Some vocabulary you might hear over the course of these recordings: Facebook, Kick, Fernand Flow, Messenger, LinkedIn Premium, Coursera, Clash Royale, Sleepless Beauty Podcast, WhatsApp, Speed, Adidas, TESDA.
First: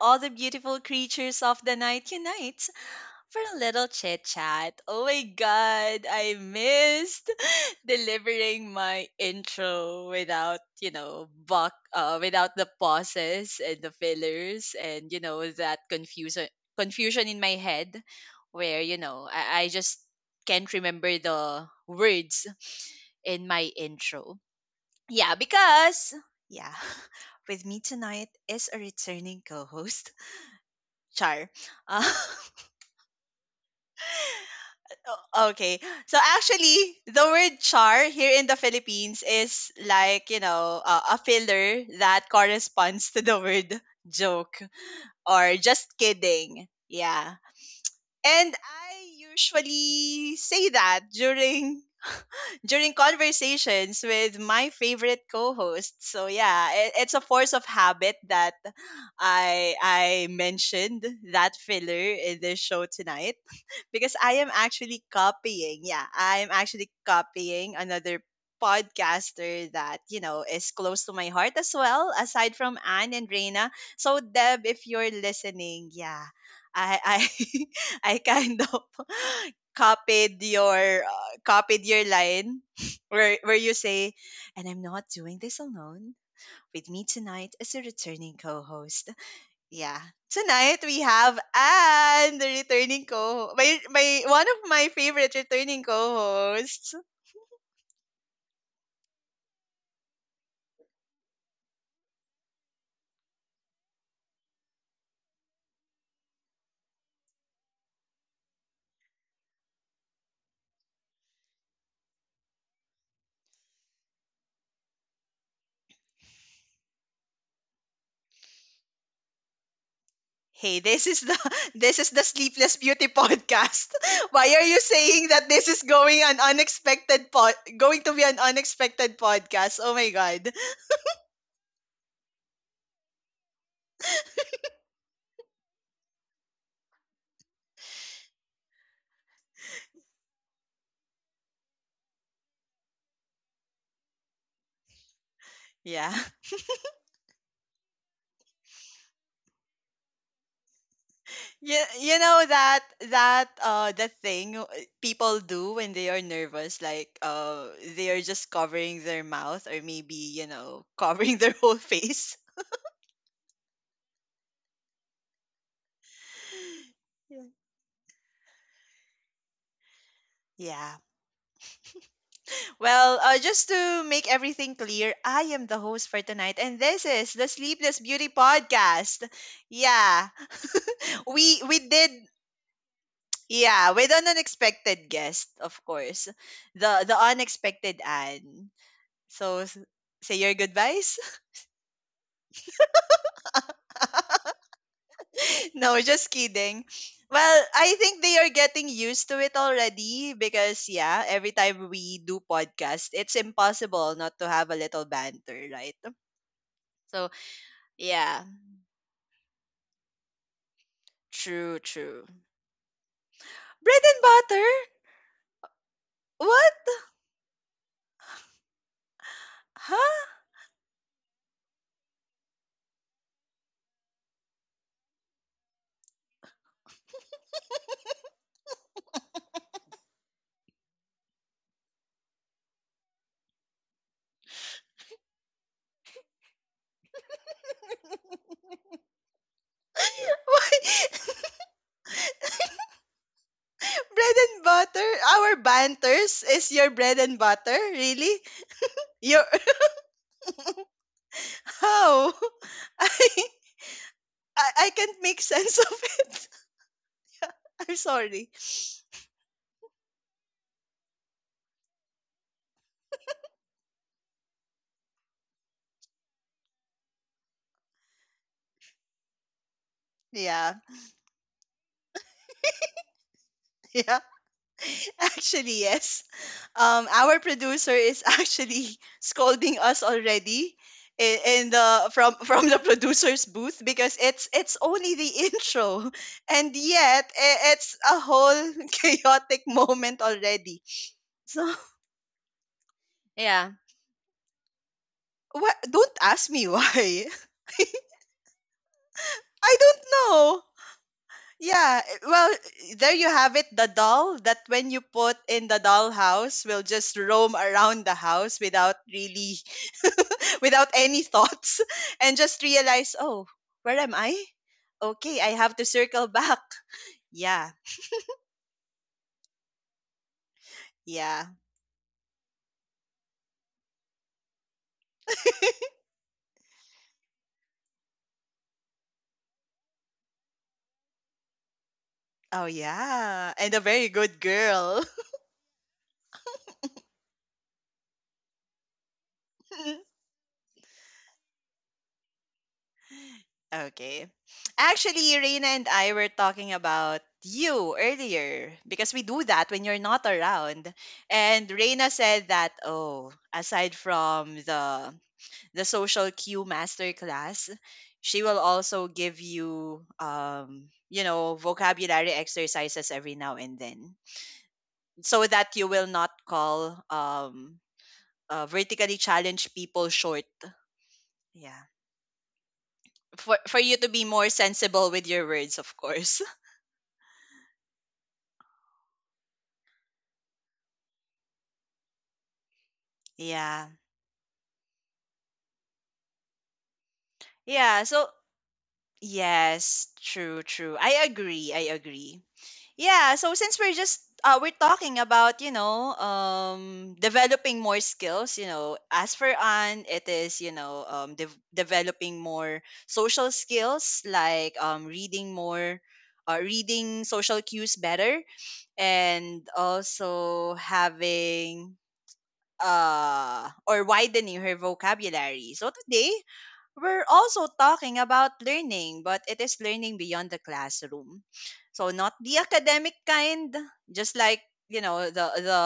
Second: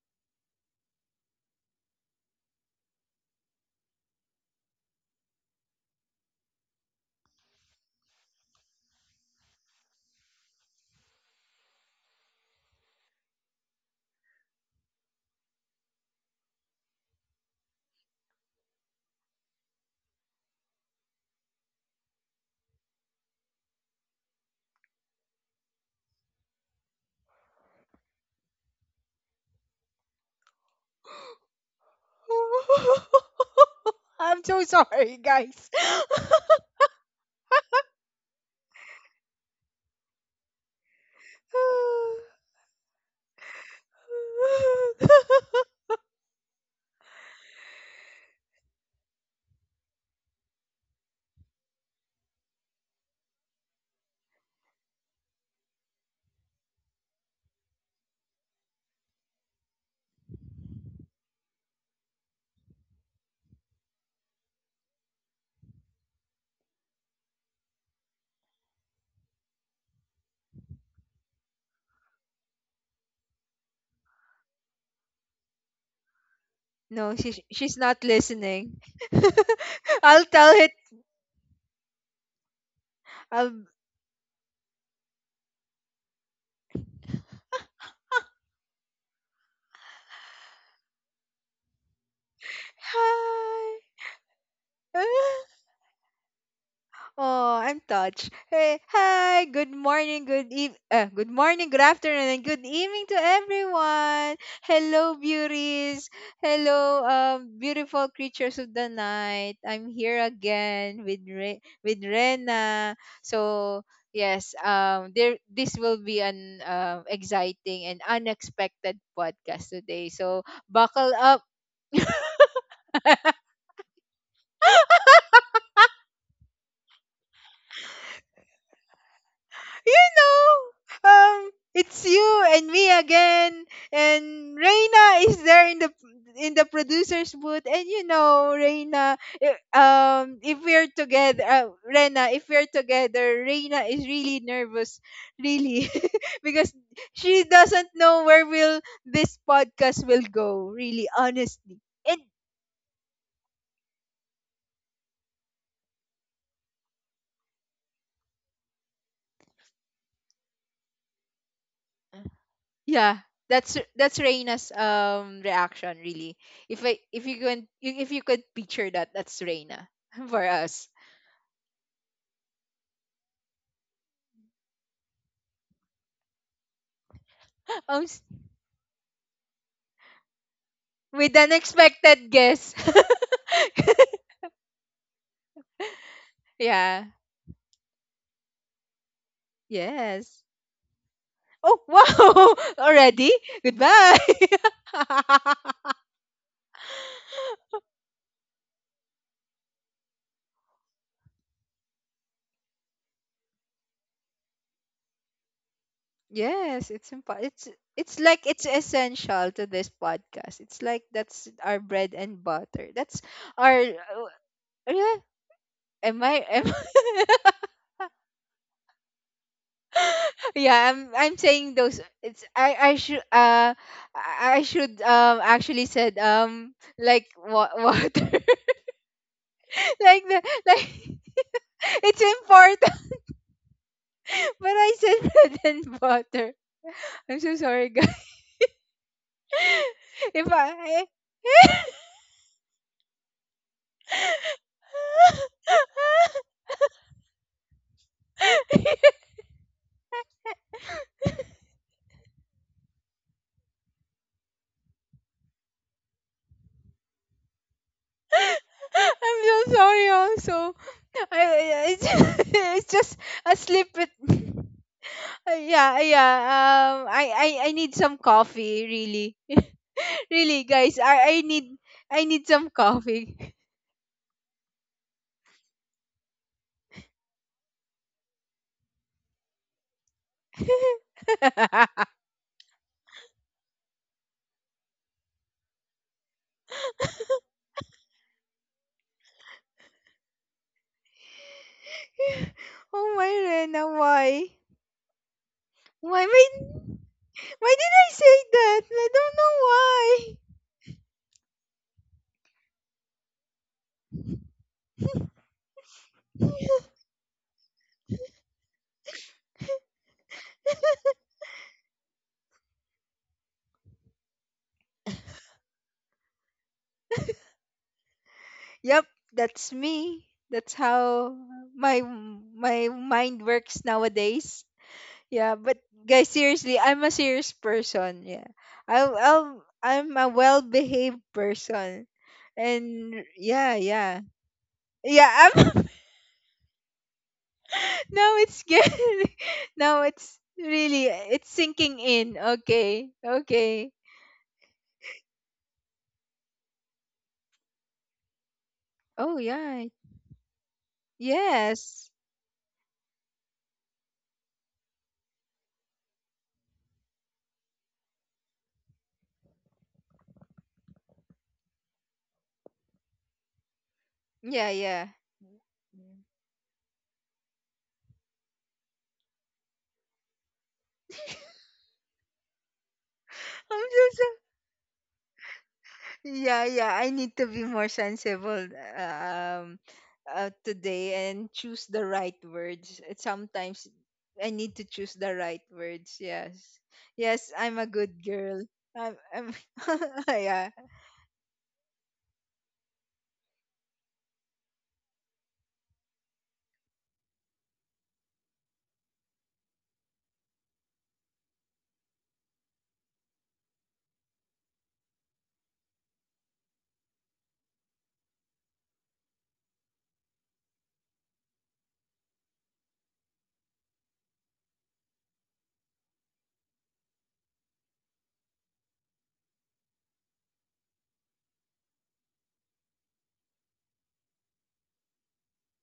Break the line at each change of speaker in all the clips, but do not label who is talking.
all the beautiful creatures of the night unite for a little chit chat. Oh my god, I missed delivering my intro without, without the pauses and the fillers and, that confusion in my head where, I just can't remember the words in my intro. Yeah, because yeah, with me tonight is a returning co-host, Char. Uh,
I'm so sorry, guys.
okay, so actually, the word char here in the Philippines is like a filler that corresponds to the word joke or just kidding. Yeah, and I usually say that during conversations with my favorite co-host. So yeah, it's a force of habit that I mentioned that filler in this show tonight because I am actually copying. Yeah, I'm actually copying another podcaster that, you know, is close to my heart as well, aside from Anne and Reina. So, Deb, if you're listening, yeah, I,
No,
I,
she's not
I
listening.
kind of
I'll tell
copied
it.
your uh, copied your line where
I'll
where you say and I'm not doing this alone with me tonight is a returning co-host, yeah. Tonight we have Anne, the returning co
hi.
my my one of my favorite returning co-hosts.
Oh, I'm touched. Hey, hi, good morning, good morning, good afternoon, and good evening to everyone. Hello, beauties. Hello, beautiful creatures of the night. I'm here again with with Rena. So yes, there this will be an exciting and unexpected podcast today. So
Hey, this
buckle
is the
up.
this is the Sleepless Beauty Podcast. Why are you saying that this is going to be an unexpected podcast? Oh my god.
It's you and me again, and Reina is there in the producer's booth, and you know, Reina, if we're together, if we're together, Reina is really nervous, really,
Yeah.
because she doesn't know where will this podcast will go, really, honestly.
You,
And
you know that the thing people do when they are nervous like they are just covering their mouth or maybe you know covering their whole face.
yeah, that's Reina's reaction really. If you could picture that, that's Reina for us.
Yeah. Well, just to make everything clear, I am the host for tonight, and this is the Sleepless
Um, s-
Beauty Podcast. Yeah,
with an
we did.
expected guess.
Yeah, with an unexpected guest, of course, the
Yeah.
unexpected Anne. So s- say
Yes.
your goodbyes.
Oh wow! Already? Goodbye.
No, just kidding. Well, I think they are getting used to it already because yeah, every time we do podcast, it's impossible not to have a little banter, right?
Yes,
So
it's
yeah.
like it's essential to this podcast. It's like that's
True,
our bread
true.
and butter. That's our
Bread and butter?
yeah. Am I am
What? Huh?
yeah, I'm saying those it's I should actually said like water like the like it's important but I said bread and butter. I'm so sorry, guys. If
Why?
I
Bread and butter? Our banters is your bread and butter? Really? Your how? I, I I can't make sense of it. I'm sorry.
I'm so sorry also. I, I- it's, it's just a slip it. Yeah, yeah. I need some coffee, really. Really,
Yeah.
guys. I need some coffee.
Yeah. Actually, yes. Our producer is actually scolding us already in the from from the producer's booth because it's only the intro and yet it's a whole chaotic moment already, so
Oh my,
yeah.
Rena, why?
wha Don't
Why, why,
ask me why.
why did I say that? I don't
I don't
know
know, yeah. Well, there you have it, the doll that when you put in the dollhouse
why.
will just roam around the house without really without any thoughts and just realize, oh, where am I? Okay, I have to circle back. Yeah,
Yep, that's me. That's how
yeah.
my mind works nowadays. Yeah, but guys, seriously, I'm a serious person. Yeah, I'm a well-behaved person,
Oh,
and
yeah. And
yeah,
a very
yeah,
good girl.
yeah. I'm now it's good. Now it's really it's sinking in. Okay, okay.
Okay. Actually, Reina and I were talking about you earlier because we
Oh
do that
yeah,
when you're not around. And
yes,
Reina said that, oh, aside from the social cue masterclass. She will also give you, vocabulary exercises every now and then,
yeah, yeah.
so that you will not call vertically challenged people short. Yeah, for
I'm
you to
so
be more sensible with your words, of course.
Yeah, yeah. I need to be more sensible um today and choose the right words. Sometimes
Yeah,
I need to choose the right words. Yes. Yes, I'm a
yeah.
good
So
girl. I'm
yes, true,
yeah.
true. I agree. I agree. Yeah, so since we're talking about developing more skills, you know, as for Anne, it is developing more social skills like reading more, reading social cues better, and also having or widening her vocabulary. So today we're also talking about learning, but it is learning beyond the classroom. So not the academic kind, just like you know the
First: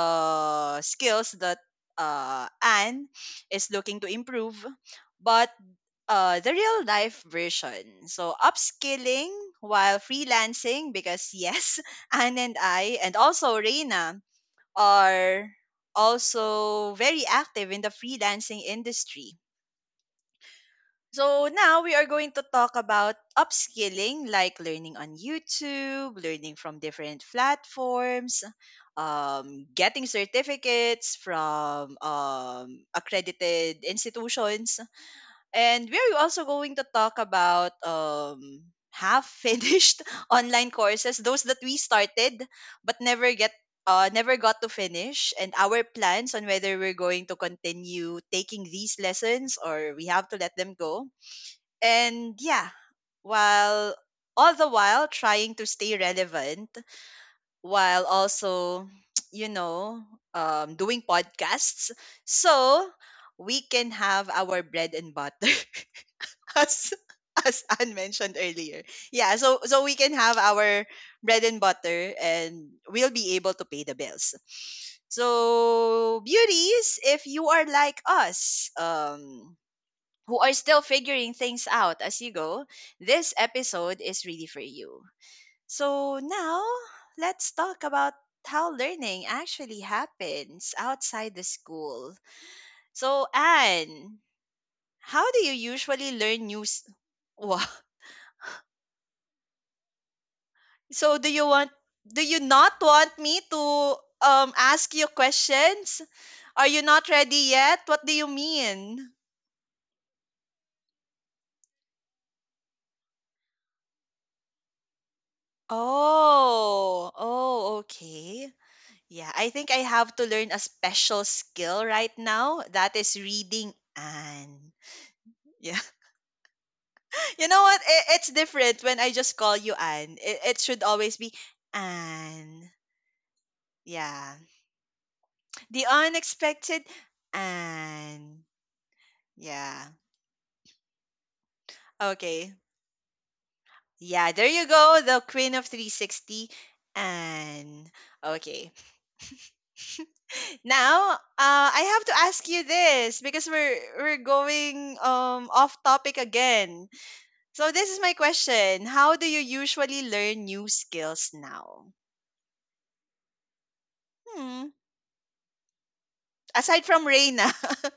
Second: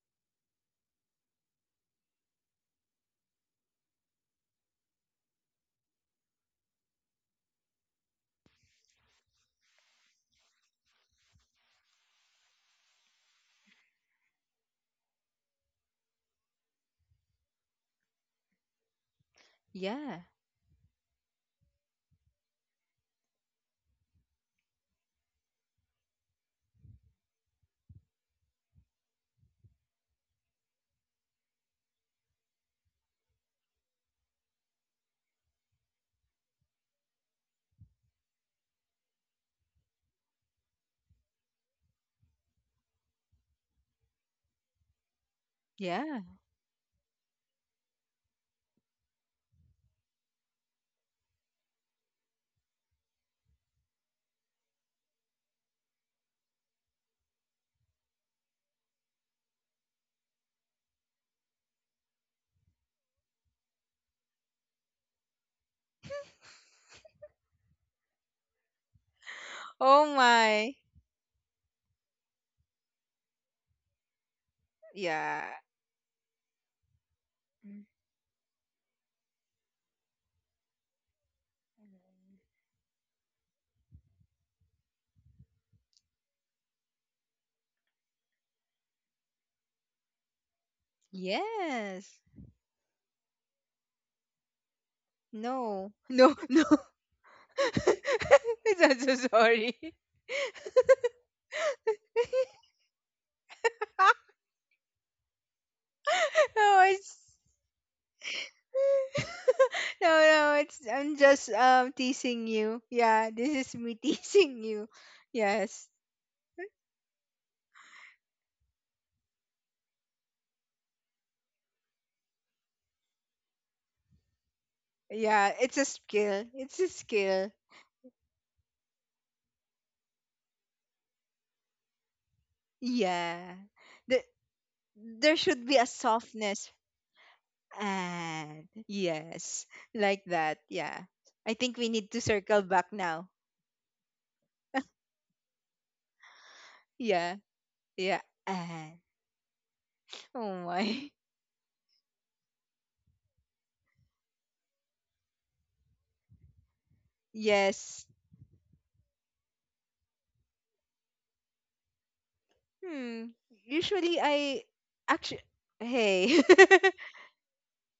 skills that Anne is looking to improve, but the real life version. So upskilling while freelancing, because yes, Anne and I, and also Reina, are also very active in the freelancing industry,
Yeah.
so now we are going to talk about upskilling, like learning on YouTube, learning from different platforms, getting certificates from accredited institutions, and we are also going to talk about half finished online courses, those that we started but never get. Never got to finish and our
Yeah.
plans on whether we're going to continue taking these lessons or we have to let them go and yeah, while all the while trying to stay relevant while also, you know, doing podcasts so we can have our bread and butter as as Anne mentioned earlier. Yeah, so we
Oh
can have
my.
our bread and butter and we'll be able to pay the bills.
Yeah.
So beauties, if you are like us, who are still figuring things out as you go, this episode is really for you. So now let's talk about how learning actually happens outside the school.
Yes.
So Anne, how do you
No.
usually
No,
learn
no.
new? Wha-
I'm so sorry.
so do you want? Do you not want me to ask you questions? Are
Oh,
you not
it's
ready yet? What do you mean?
no, no, it's I'm just teasing you. Yeah, this is me teasing you. Yes.
Oh, oh, okay. Yeah, I think I have to learn a special skill right now. That is reading Anne.
Yeah, it's
Yeah.
a skill. It's a
You
skill.
know what? It's different when I just call you Anne. It should always be Anne.
Yeah. The,
Yeah.
there should be a
The
softness
unexpected Anne.
and yes,
Yeah.
like that. Yeah. I think we need to
Okay.
circle back now.
Yeah, there you go. The queen of 360
Yeah.
Anne.
Yeah.
Okay.
And oh my.
Now, I have to ask you this because we're going off topic again. So this is
Yes.
my question. How do you usually learn new skills now?
Hmm. Usually I
Hmm.
actually hey
Aside from Reina.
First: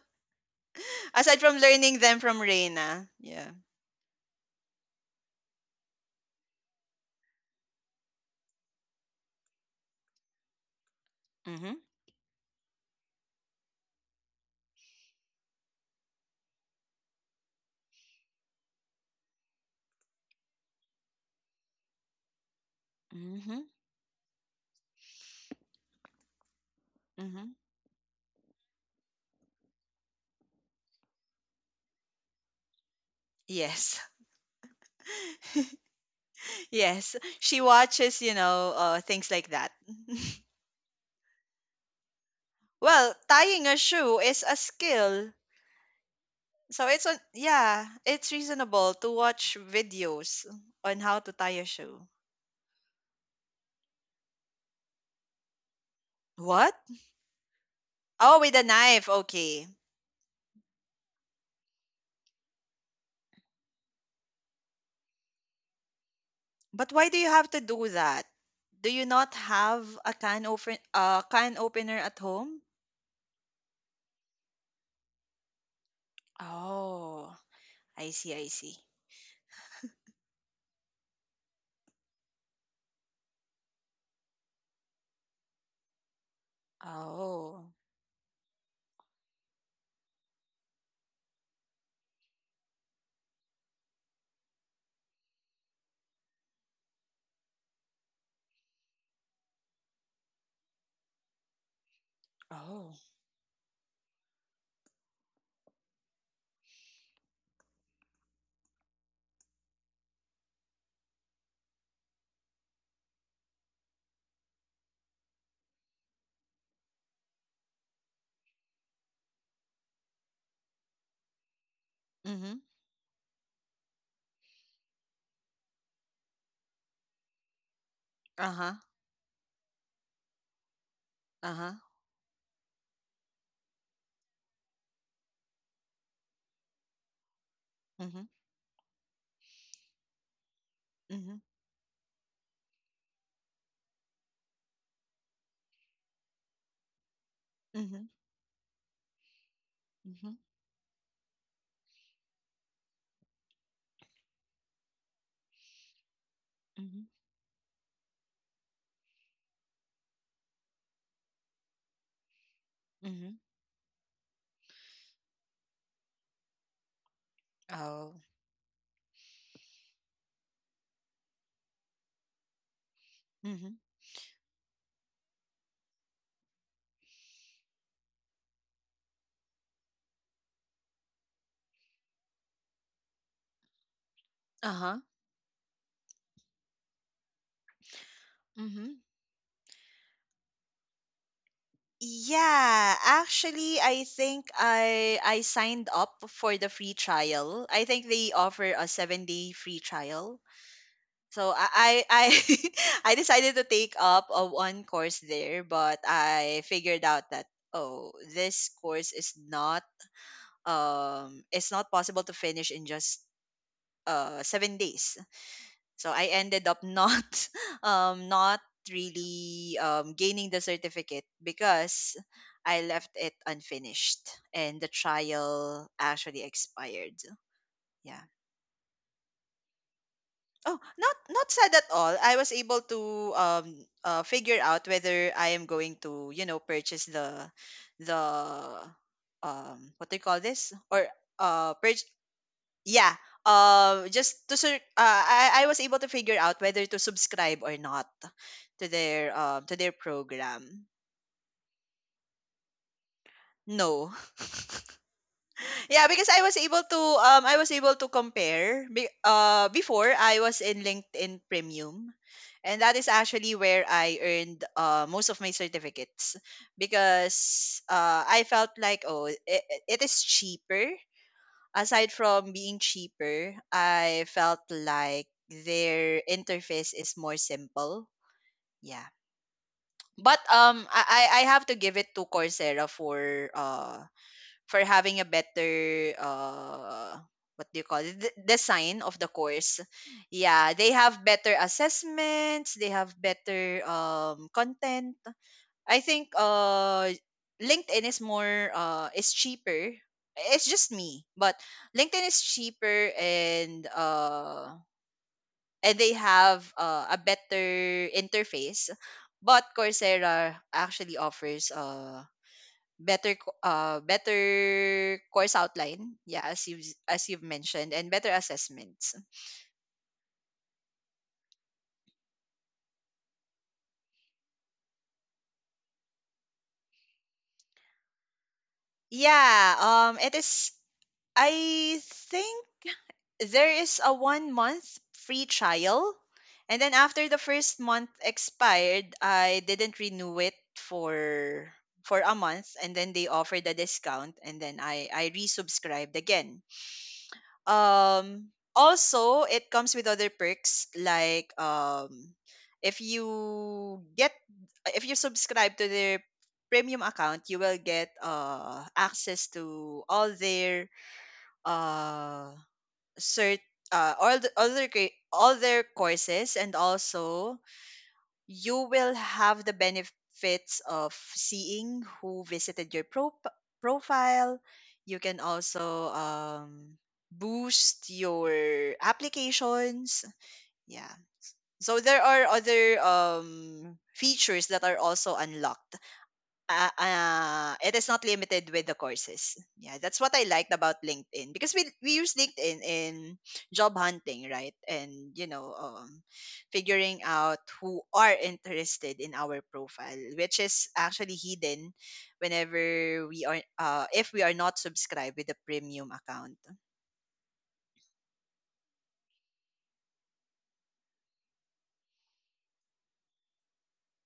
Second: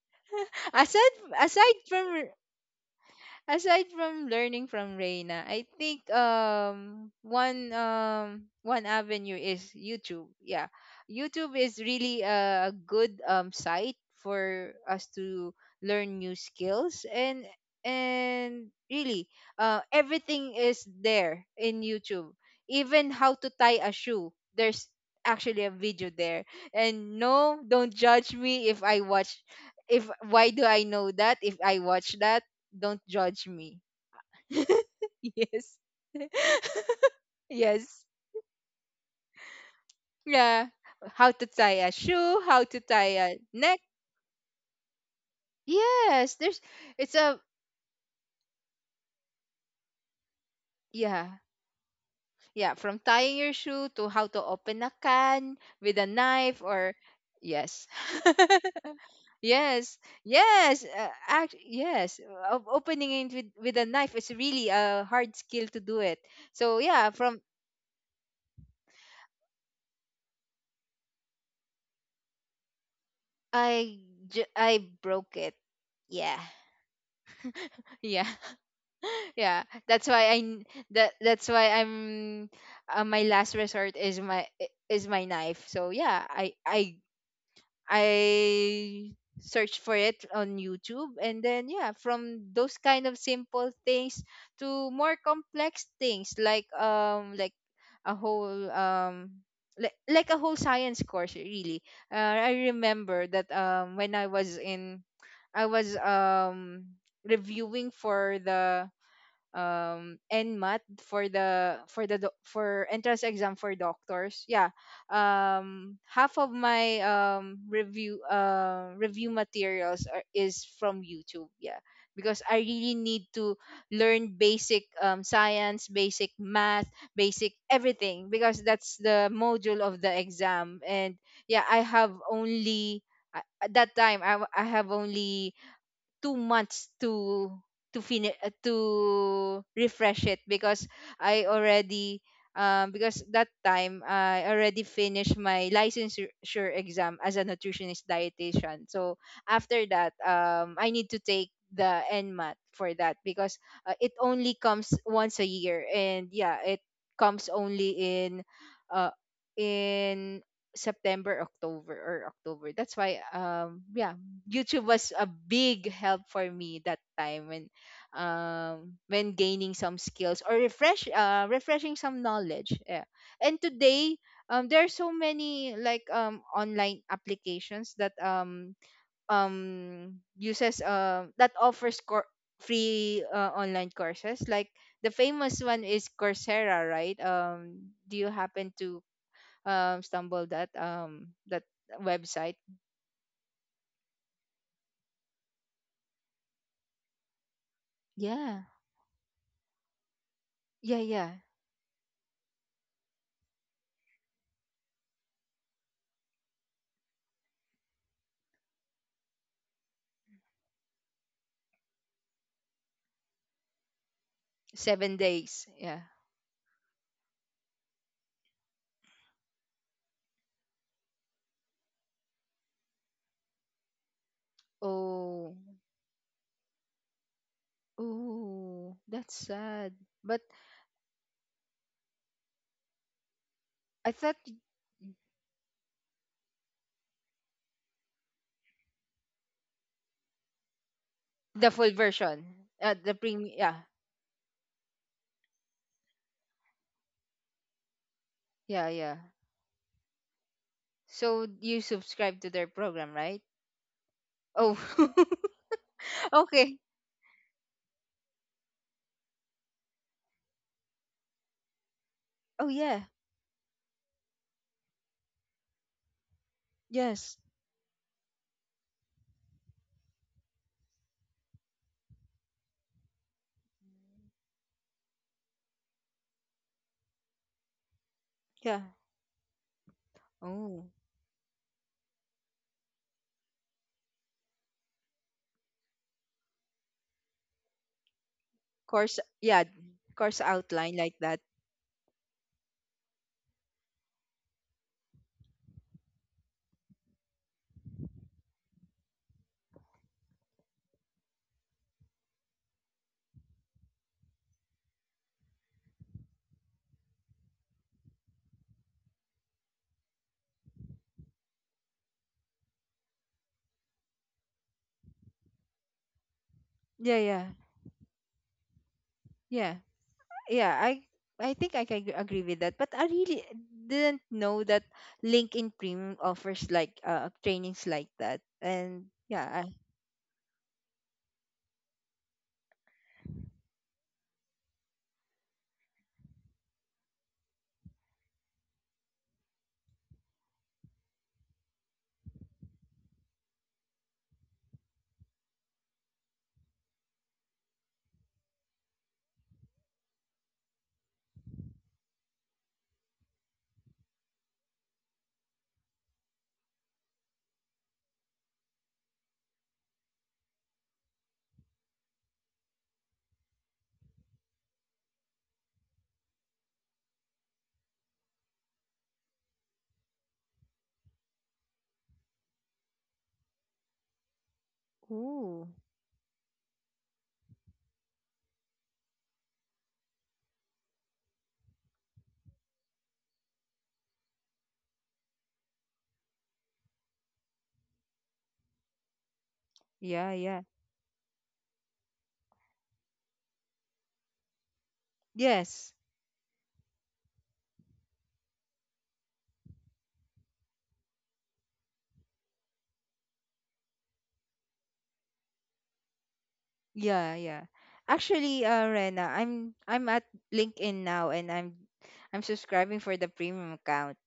aside
Aside from
aside
learning them
from
from Reina. Yeah.
aside from learning from Reina, I think one avenue is YouTube. Yeah. YouTube is
Mhm.
really a good site for us to learn new skills and really everything is there in YouTube. Even how to
Mhm.
tie a shoe. There's actually a video there. And
Mhm.
no, don't judge me if why do I know that if I watch that, don't judge me.
Yes.
Yes.
Yes. She
Yes,
watches, you know, things like that.
yeah, how to tie a shoe, how to
Well,
tie a
tying a
neck.
shoe is a skill.
Yes, there's
So it's
it's
on
a
yeah, it's reasonable to watch videos on how
yeah,
to tie a shoe.
yeah, from tying your shoe to how to open a can with a knife
What?
or yes.
Oh, with a knife. Okay.
Yes, yes, yes. Of opening it with a knife is really a hard skill to do it. So
But why
yeah,
do you
from
have to do that? Do you not have a can opener at home?
I I broke it. Yeah,
Oh, I
yeah.
see, I see.
Yeah, that's why I n- that's why I'm my last resort is is my knife. So yeah,
Oh,
I search for it on YouTube, and then yeah, from those kind of simple things to more complex things like a whole like a whole science course really. I
oh.
remember that when I was in I was reviewing for the and math for the for the for entrance exam for doctors, yeah. Half of my review materials is from YouTube, yeah, because I
Mhm.
really need to learn basic science, basic math, basic everything,
Uh
because
huh.
that's the module of the exam. And
Uh
yeah
huh.
I have only I- at that time, I have only 2 months to
Mhm.
finish to refresh it, because
Mhm.
I already. Because that time I already finished my licensure exam as a nutritionist
Mhm.
dietitian. So after that,
Mhm.
I need to take the NMAT for that, because it only comes once a year, and yeah, it
Mhm.
comes only in uh, in September, October, or October. That's why
Mhm.
yeah, YouTube was a big help for me that time when
Oh.
gaining some skills or refreshing some knowledge. Yeah. And
Mhm.
today there are so many like online applications that offers free online courses like
Uh huh.
the famous one is Coursera, right? Do you happen to
Mhm.
stumble that website?
Yeah, actually, I think I signed up for the free trial. I think they
Yeah.
offer a 7 day free trial.
Yeah, yeah.
So I decided to take up a one course there, but I figured out that oh, this course is not it's not possible to finish in just 7
Seven
days.
days. Yeah.
So I ended up not not really gaining the certificate because I left it unfinished and the
Oh.
trial actually expired. Yeah.
Oh. That's sad. But
Oh, not not sad at all. I was able to um
I thought
figure out whether I am going to, you know, purchase the the what do you call this? Or
the full
purch
version. The
yeah.
premium. Yeah.
I was able to figure out whether to subscribe or not to
Yeah. Yeah.
their to their program.
So you subscribe to their program, right?
No.
Oh.
Yeah, because I was
Okay.
able to I was able to compare before I was in LinkedIn Premium
Oh
and that
yeah.
is actually where I earned most of my certificates
Yes.
because I felt like oh it, it is cheaper, aside from being cheaper I felt like their interface is more simple,
Yeah.
yeah, but
Oh.
I I have to give it to Coursera for having a better what do you call it, the design of
Course.
the
Yeah.
course,
Course
yeah, they
outline like
have
that.
better assessments, they have better content. I think LinkedIn is more is cheaper, it's just me, but LinkedIn is cheaper and they have a better interface, but Coursera actually offers better course outline, yeah,
Yeah.
as you've
Yeah.
mentioned, and better assessments.
Yeah. Yeah, I think I can agree with that, but I really didn't know that LinkedIn Premium offers like trainings like that and yeah.
Yeah, it is. I think there is a 1 month free trial, and then after the first month expired, I didn't renew it for a month, and then they offered a discount, and then I resubscribed again. Um, also it comes with other perks like if you get if you subscribe to their premium account you will get access to all their uh cert all the other all their courses and also you will have the benefits of seeing who visited your profile.
I,
You can
ooh,
also boost your applications. Yeah. So there are other features that are also unlocked it is not limited with the courses. Yeah, that's
yeah,
what I
yeah,
liked about LinkedIn because we use LinkedIn in job hunting, right? And you know,
yes,
figuring out who are interested in our profile, which is actually hidden whenever we are if we are not subscribed with the premium account.
yeah, yeah. Actually, Rena, I'm at LinkedIn now and I'm subscribing for the premium account.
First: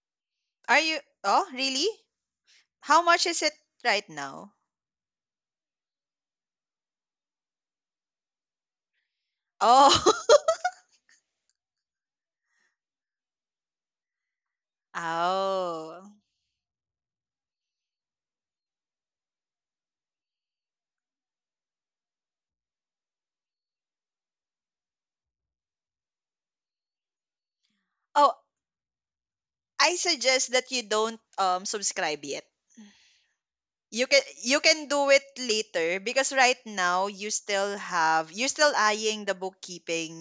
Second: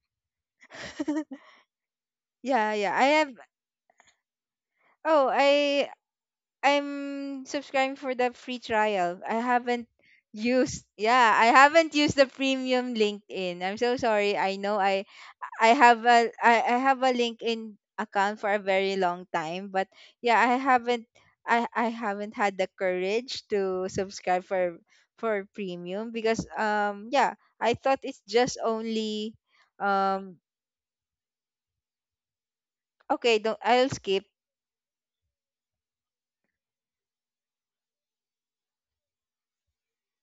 Are you? Oh, really?
Yeah, yeah,
How
I
much
have.
is it right now?
oh i I'm subscribing for the free trial. I haven't
Oh,
used Yeah, I haven't used the premium LinkedIn. I'm so sorry. I know I. I have
oh,
a I have a LinkedIn account for a very long time, but yeah, I haven't had the courage to subscribe for premium because yeah, I thought it's
oh!
just only
I
um
suggest that you don't subscribe yet.
okay, don't. I'll
You can
skip.
you can do it later because right now you still have, you're still eyeing the bookkeeping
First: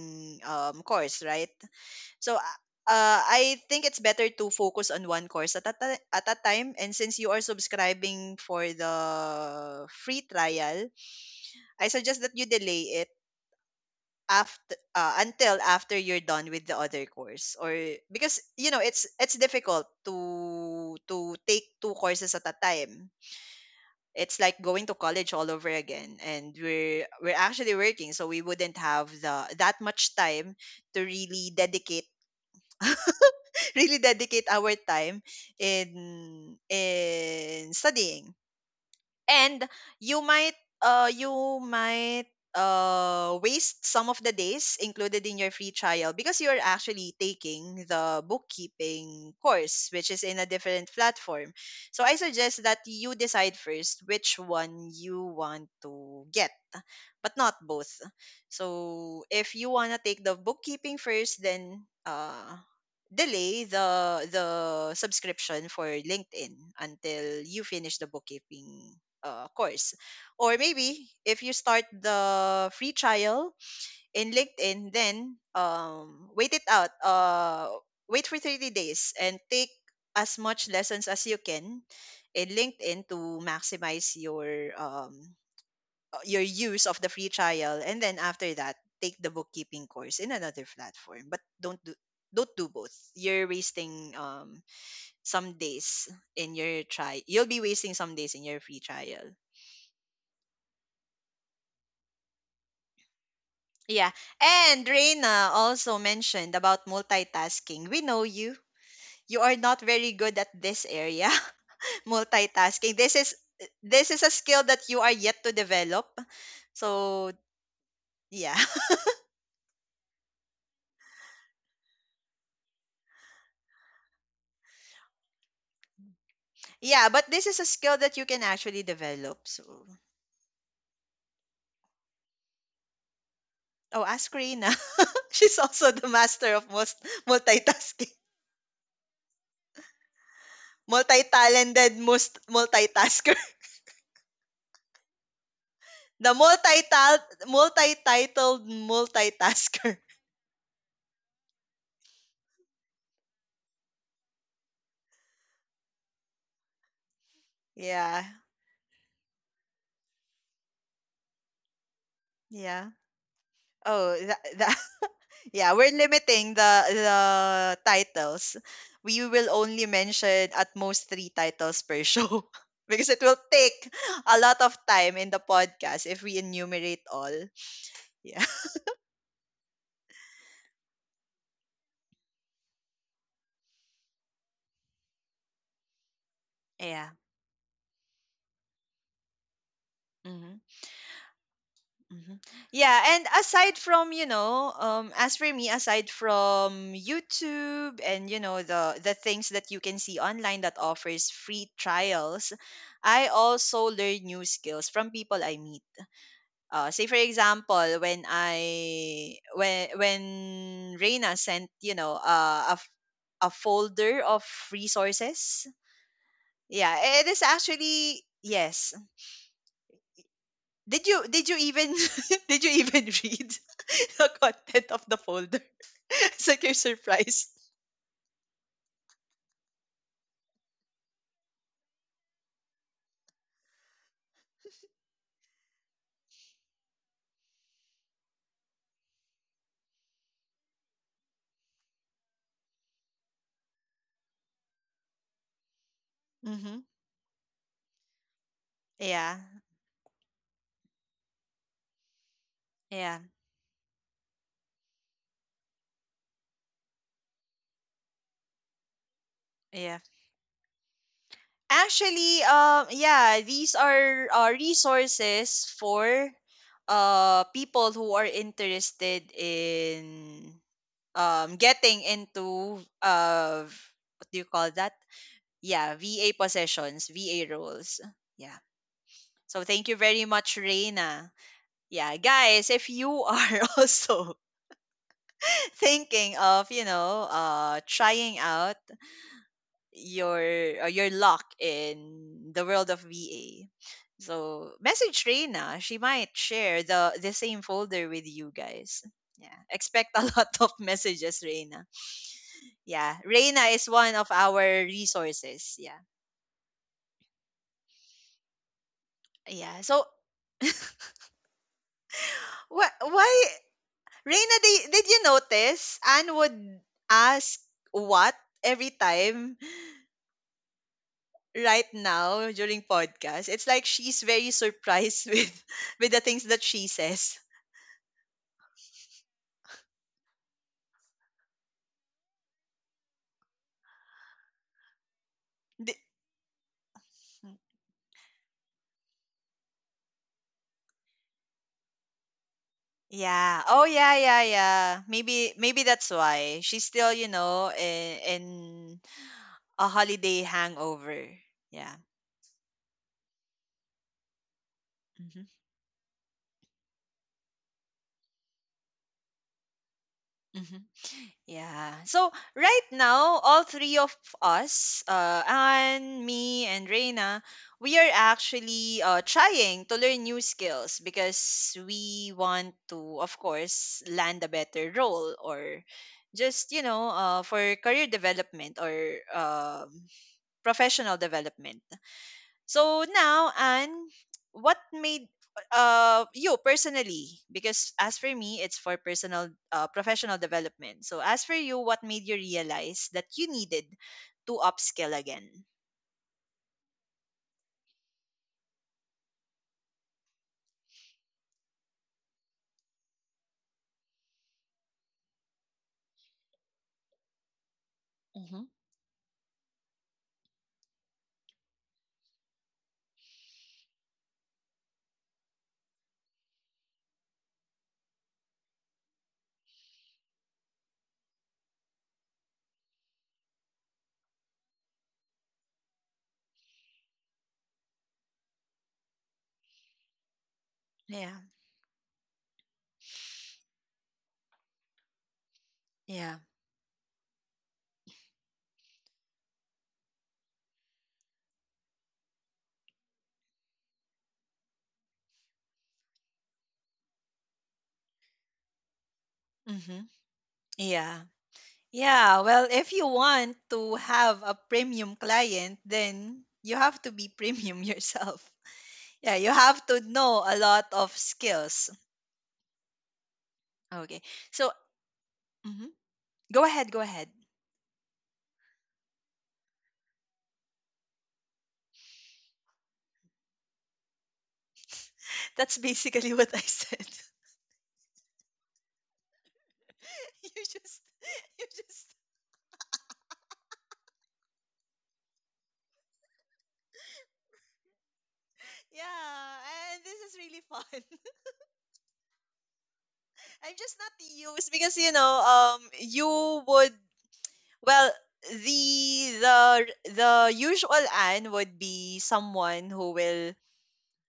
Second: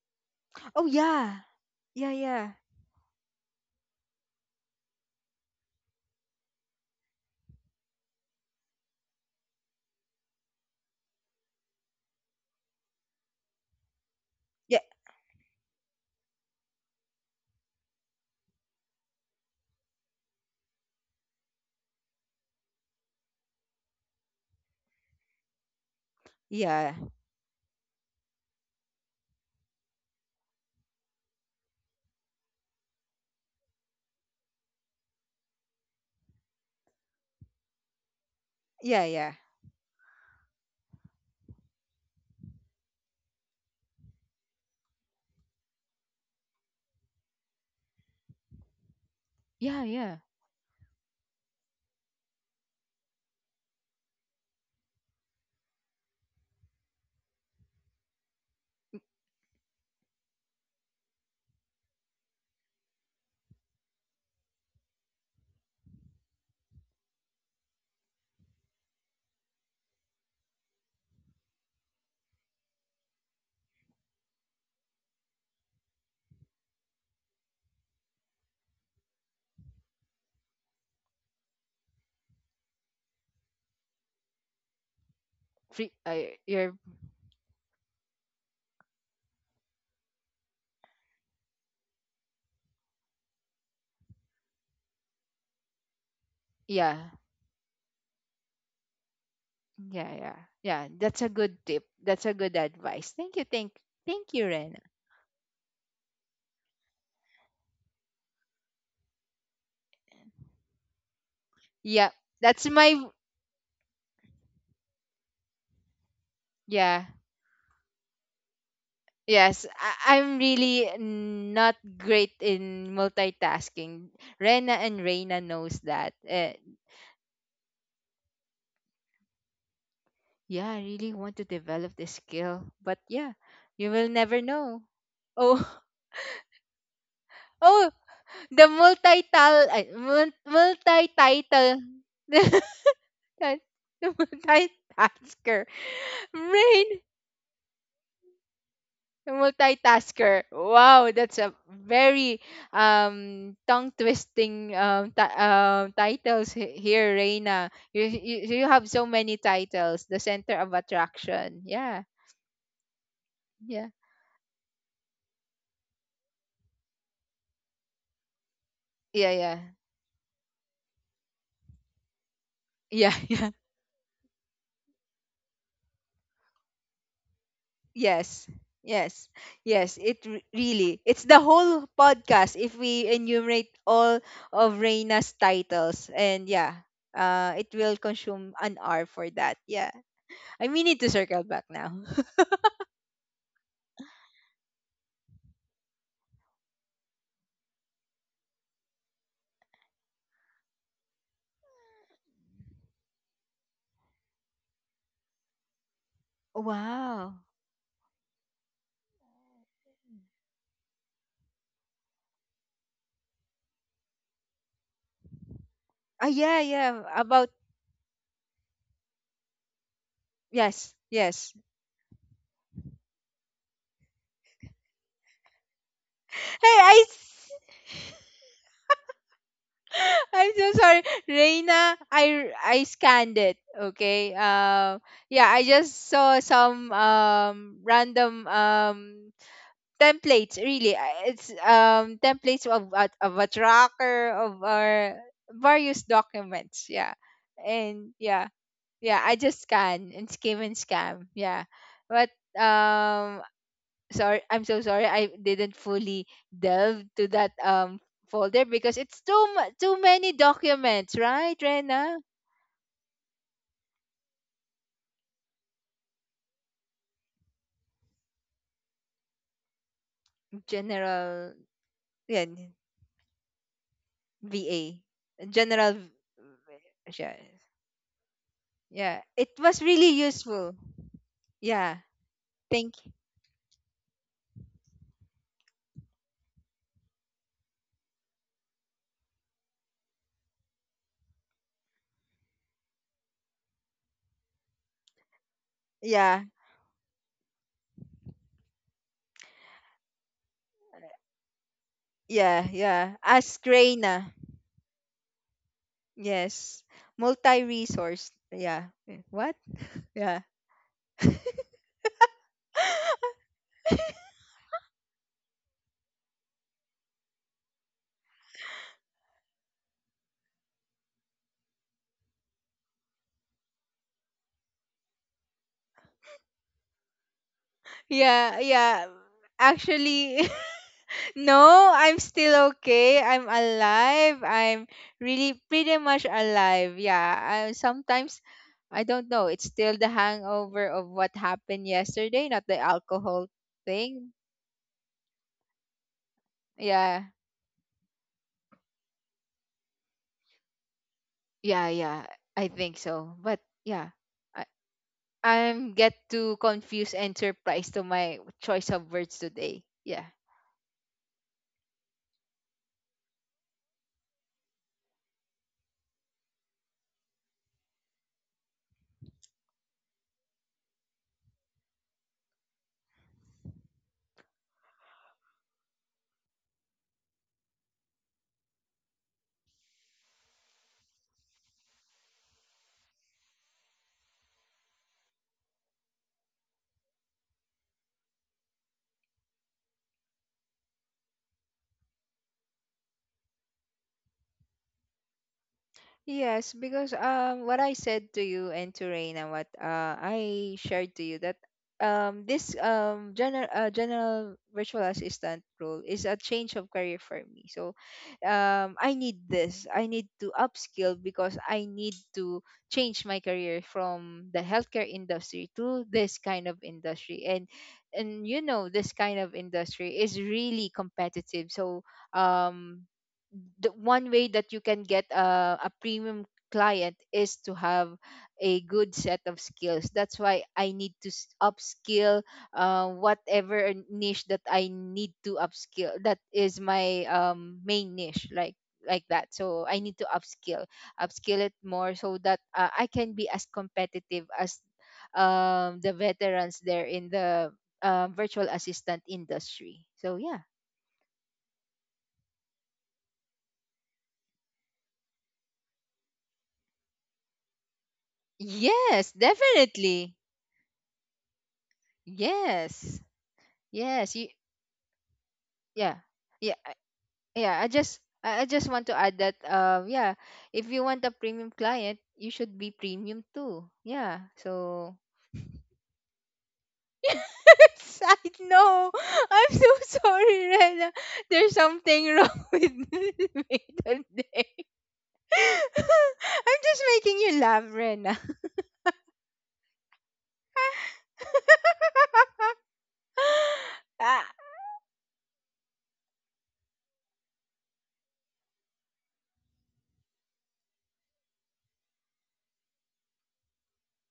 Oh
course,
yeah.
right?
Yeah,
So
yeah.
I think it's better to focus on one course at a, at a time, and since you are subscribing for the free trial, I suggest that you delay it after
Yeah.
until after you're done with the other course. Or because you know, it's difficult to take two courses at a time. It's like going to college all over again, and
Yeah.
we're actually working, so we wouldn't have the that much time to really dedicate, really dedicate our time in studying.
Yeah, yeah.
And you might, you might waste some of the days included in your free trial because you're actually taking the bookkeeping
Yeah,
course, which
yeah.
is in a different platform. So I suggest that you decide first which one you want to get, but not both. So if you want to take the bookkeeping first, then delay the subscription for LinkedIn until you finish the bookkeeping course. Or maybe if you start the free trial in LinkedIn, then wait it out. Wait for 30 days and take as much lessons as you can in LinkedIn to maximize um,
free
your
your
use of the free trial. And then after that, take the bookkeeping course in another platform. But don't do both. You're wasting some days in your
Yeah,
try. You'll be wasting some days in your free trial.
yeah, yeah, yeah, that's a good tip, that's a good advice. Thank you.
Yeah.
Thank you, Rena.
And Reina also mentioned about multitasking. We know you. You are not very good at this area.
Yeah, that's
Multitasking.
my.
This is a skill that you are yet to develop.
Yeah,
So, yeah.
yes, I'm really not great in multitasking. Rena and Reina knows that,
Yeah, but this is a skill that you can actually develop. So,
yeah. I really want to develop this skill, but yeah, you
oh,
will
ask
never
Reina.
know.
She's
Oh,
also the master of most
oh,
multitasking.
the multi-title
Multi-talented most
the
multitasker.
multi-tasker.
The
Rain,
multi-titled multitasker.
Multitasker. Wow, that's a very tongue twisting titles here, Reina.
Yeah.
You have so many titles. The center of attraction. Yeah,
Yeah.
yeah,
Oh, that tha yeah, we're limiting the titles. We
yeah,
will
yeah,
only mention at most three titles per show because
yeah,
it will
yeah.
take a lot of time in the podcast if we enumerate all. Yeah.
Yes, yes, yes. Really, it's the whole podcast if we enumerate all of Reina's titles, and yeah,
Yeah.
it will consume an hour for that. Yeah.
Hmm.
I mean, need to circle back now.
Hmm. Yeah, and aside from, you know, as for me, aside from YouTube and, you know, the things that you can see online that offers free trials, I also learn new skills from people I meet. Say for
Wow.
example, when I when Reina sent, you know, a a folder of resources.
Ah, yeah, yeah.
Yeah, it is
About
actually, yes.
yes,
Did you,
yes.
did you even did you even read the content of the folder? It's like you're
Hey,
surprised.
I'm so sorry, Reina. I scanned it. Okay. Yeah, I just saw some random templates. Really, it's templates of of a tracker of our various
Mm-hmm.
documents. Yeah, and yeah, yeah. I
Yeah,
just scan and skim and scam. Yeah, but
yeah,
um sorry, I'm so sorry, I didn't fully delve to that folder because it's
yeah.
too many documents, right, Rena?
Actually, yeah, these are resources for people who are interested in
General.
getting
Yeah.
into what do you call that?
Va.
Yeah,
General.
VA possessions,
Yeah,
VA roles. Yeah.
yeah. It
So
was
thank you
really
very much,
useful.
Reina.
Yeah,
Yeah, guys, if
thank.
you are also thinking of, you know, trying out your your luck in the world of VA. So message Reina. She might
Yeah,
share the same folder with you guys. Yeah, expect a lot of messages, Reina.
yeah, yeah,
Yeah, Reina
ask
is one of
Rena.
our resources. Yeah,
Yes, multi-resource. Yeah, what?
yeah. So
Yeah.
why Reina? Did you notice Anne would ask what every time? Right now during podcast, it's like she's very surprised with the things that she says.
Yeah, yeah, actually. No, I'm still okay. I'm alive. I'm really pretty much alive. Yeah. Sometimes I don't know. It's still the hangover of what happened yesterday, not the alcohol
Yeah. Oh yeah,
thing.
yeah, yeah. Maybe that's why she's still, you
Yeah.
know, in a holiday hangover.
Yeah,
Yeah.
yeah. I think so. But yeah. I
Hmm.
I'm get too confused and surprised to my choice of words today. Yeah.
Hmm. Yeah. So right now, all three of us, Anne, me, and Reina, we are actually trying to learn new skills because we want to, of course, land a better role or just you know, for career development or um professional development. So now, Anne, what made you personally? Because as for me, it's for personal professional development. So as for you, what made you realize that you needed to upskill again?
Yes, because what I said to you and to Rain and what I shared to you that this general virtual assistant role is a change of career for me. So
Hmm.
I need this. I need to upskill because I need to change my career from the healthcare industry to this kind of industry. And you know this kind of industry is really competitive. So um the one way that you can get a premium client is to have a good set of skills. That's why I need to
Yeah,
s- upskill whatever niche that I need to upskill,
yeah,
that is my main niche, like that. So I need to upskill it more so that I can be as competitive as the veterans there in the virtual assistant
hmm,
industry. So yeah.
yeah, yeah. Well, if you want to have a premium client, then you have to be premium yourself.
Yes,
Yeah, you have to
definitely.
know a lot of skills.
Yes.
Okay,
Yes.
so.
Yeah.
Go
Yeah.
ahead, go ahead.
Yeah. I just want to add that yeah, if you want a premium client, you should be premium too. Yeah. So
That's basically what I said.
yes, I know. I'm so
you
sorry,
just,
Rena.
you
There's
just,
something wrong with me today. I'm just making you laugh, Rena.
yeah. And this is really fun. I'm just not
Ah,
used because you know, you would, well, the the usual Anne would be someone who will,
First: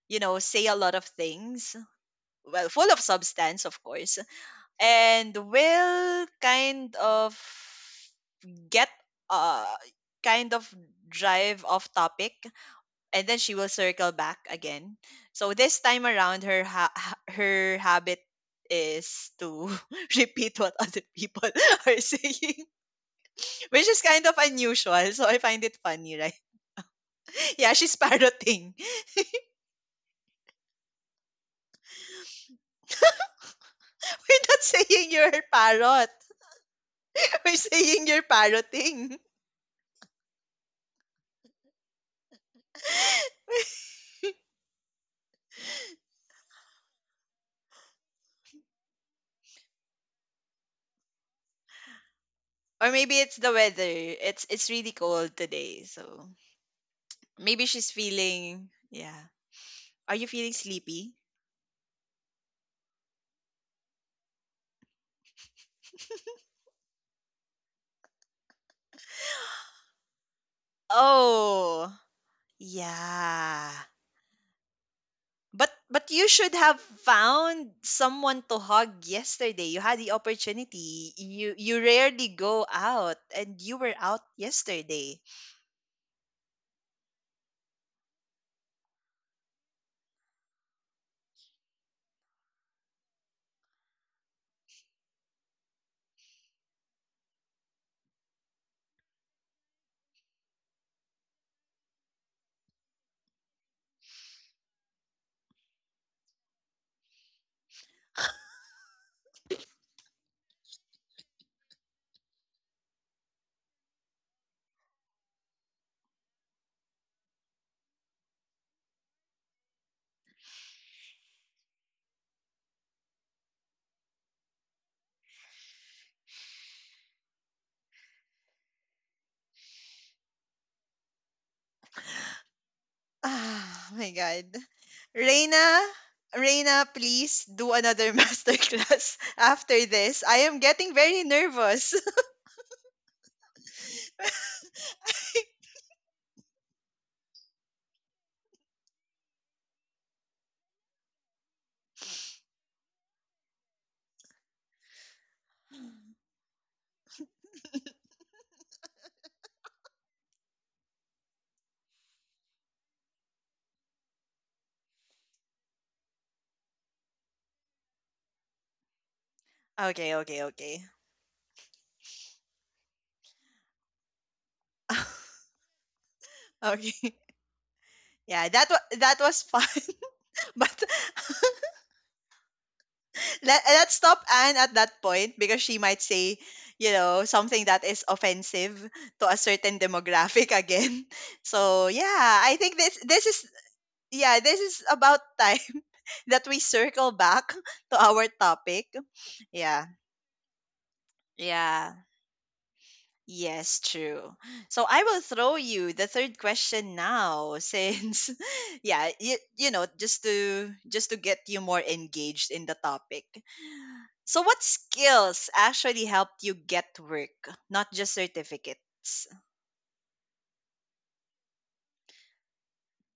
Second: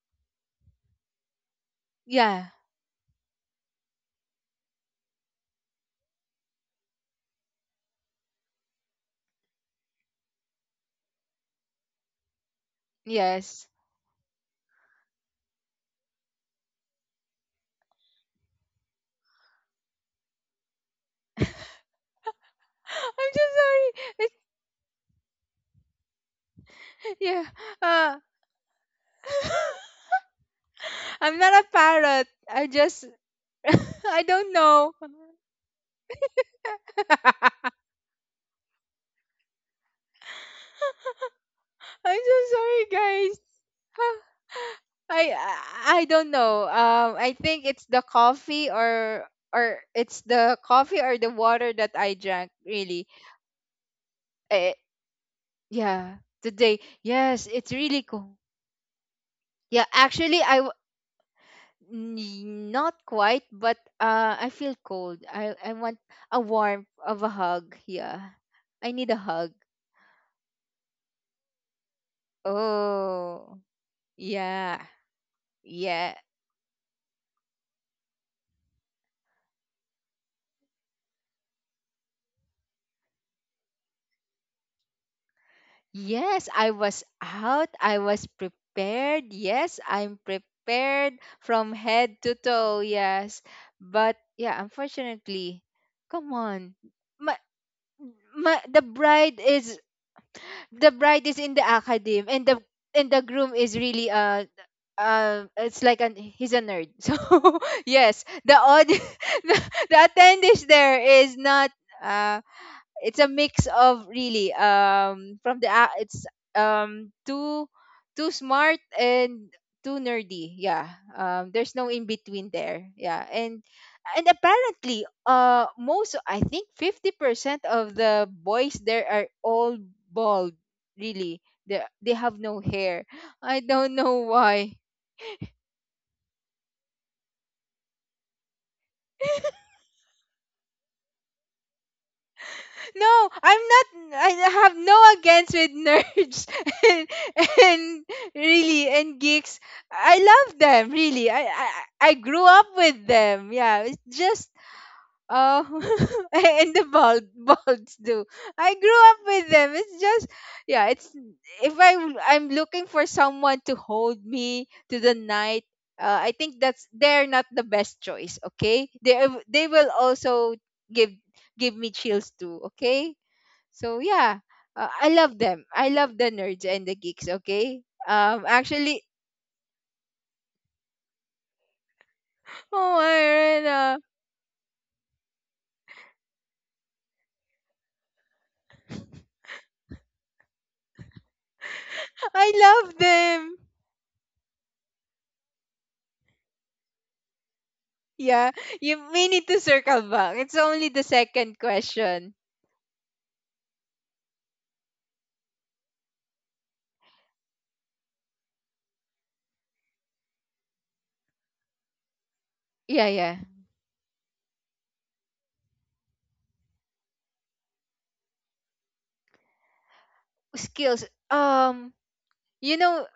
you know, say a lot of things,
yeah.
well, full of substance, of course, and will kind of get, uh kind of drive off topic, and then she
Yes.
will circle back again. So this time around, her her habit is to repeat what other people are saying,
I'm just
which is kind
sorry.
of unusual. So I find it funny, right?
Yeah.
Yeah, she's
Uh,
parroting.
I'm not a parrot. I just I
We're
don't
not
know.
saying you're a parrot. We're saying you're parroting.
I'm so sorry, guys. I I don't know. I think it's the coffee or the water that I drank.
Or
Really,
maybe it's the weather. It's
eh,
really cold today,
yeah.
so
Today, yes,
maybe
it's
she's
really cool.
feeling. Yeah.
Yeah,
Are you
actually,
feeling
I
sleepy?
N- not quite, but I feel cold. I want a warmth of a hug. Yeah, I need a hug.
Oh,
Oh,
yeah.
yeah,
But
yeah,
you should have found someone to hug yesterday. You had the opportunity. You rarely go out and you were out yesterday.
yes. I was out. I was prepared. Yes, I'm prepared from head to toe. Yes, but yeah, unfortunately, come on, my, my the bride is in the academe and the groom is really it's like an he's a nerd so yes the audience, the, the attendees there is not uh it's a mix of really from the a- it's too too smart and too nerdy. Yeah, there's no in between there. Yeah, and apparently most, I think 50% of the boys there are all bald, really. They have no hair. I
Ah,
don't
my
know
god.
why.
Reina, Reina, please do another masterclass after this. I am getting very nervous.
No, I'm not. I have no against with nerds and, and really and geeks. I love them, really. I grew up with them. Yeah, it's just uh and the bald, balds do. I grew up with them. It's just yeah. It's if I'm looking for someone to hold me to the night. I think that's they're not the best choice. Okay, they will
Okay, okay,
also
okay.
give give me chills too. Okay. So yeah, I love them. I love the nerds and the
Okay.
geeks. Okay.
Yeah, that
Actually,
that was fun. But
oh, Irena,
let's stop Anne at that point because she might say, you know, something that is offensive to a certain demographic again. So yeah, I think
I
this
love
this is,
them.
yeah, this is about time that we circle back to our
Yeah.
topic.
You may need to
Yeah.
circle back. It's only the second
Yeah.
question.
Yes, true. So I will throw you the third question now since yeah, you know, just to get you more engaged in the
Yeah.
topic.
Yeah.
So, what skills actually helped you get work, not just certificates?
Skills. Um. you know,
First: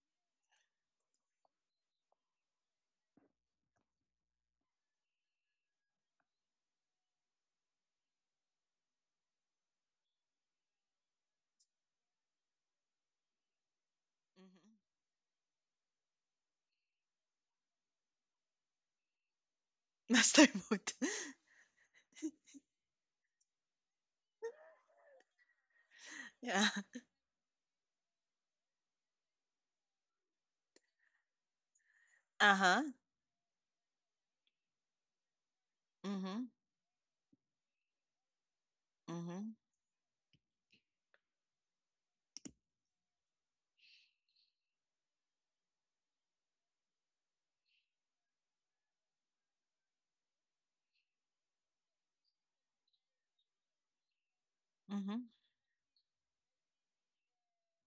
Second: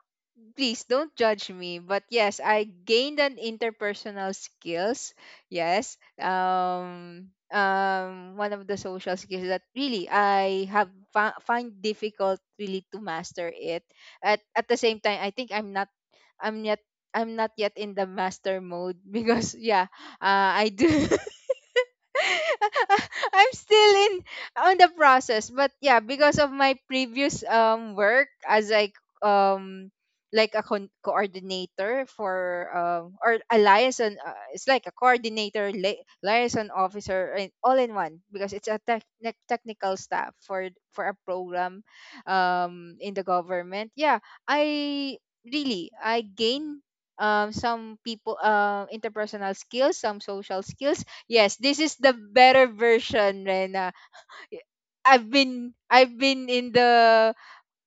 Please don't judge me, but yes, I gained an interpersonal skills. Yes. One of the social skills that really I have fa- find difficult really to master it. At
Mhm.
the same time, I think I'm not I'm yet I'm not yet in the master mode, because yeah,
Master
I do
mode.
I'm still in on the process, but yeah, because of
Yeah.
my previous work as um like a con- coordinator
Uh
for
huh.
or a liaison, it's like a coordinator, li-
Mhm.
liaison officer, and all in one because it's a tech nec-
Mhm.
technical staff for a program in the government. Yeah, I really I gain some people interpersonal skills, some social skills. Yes, this is the better version, Rena. Y-
Mhm.
I've been in the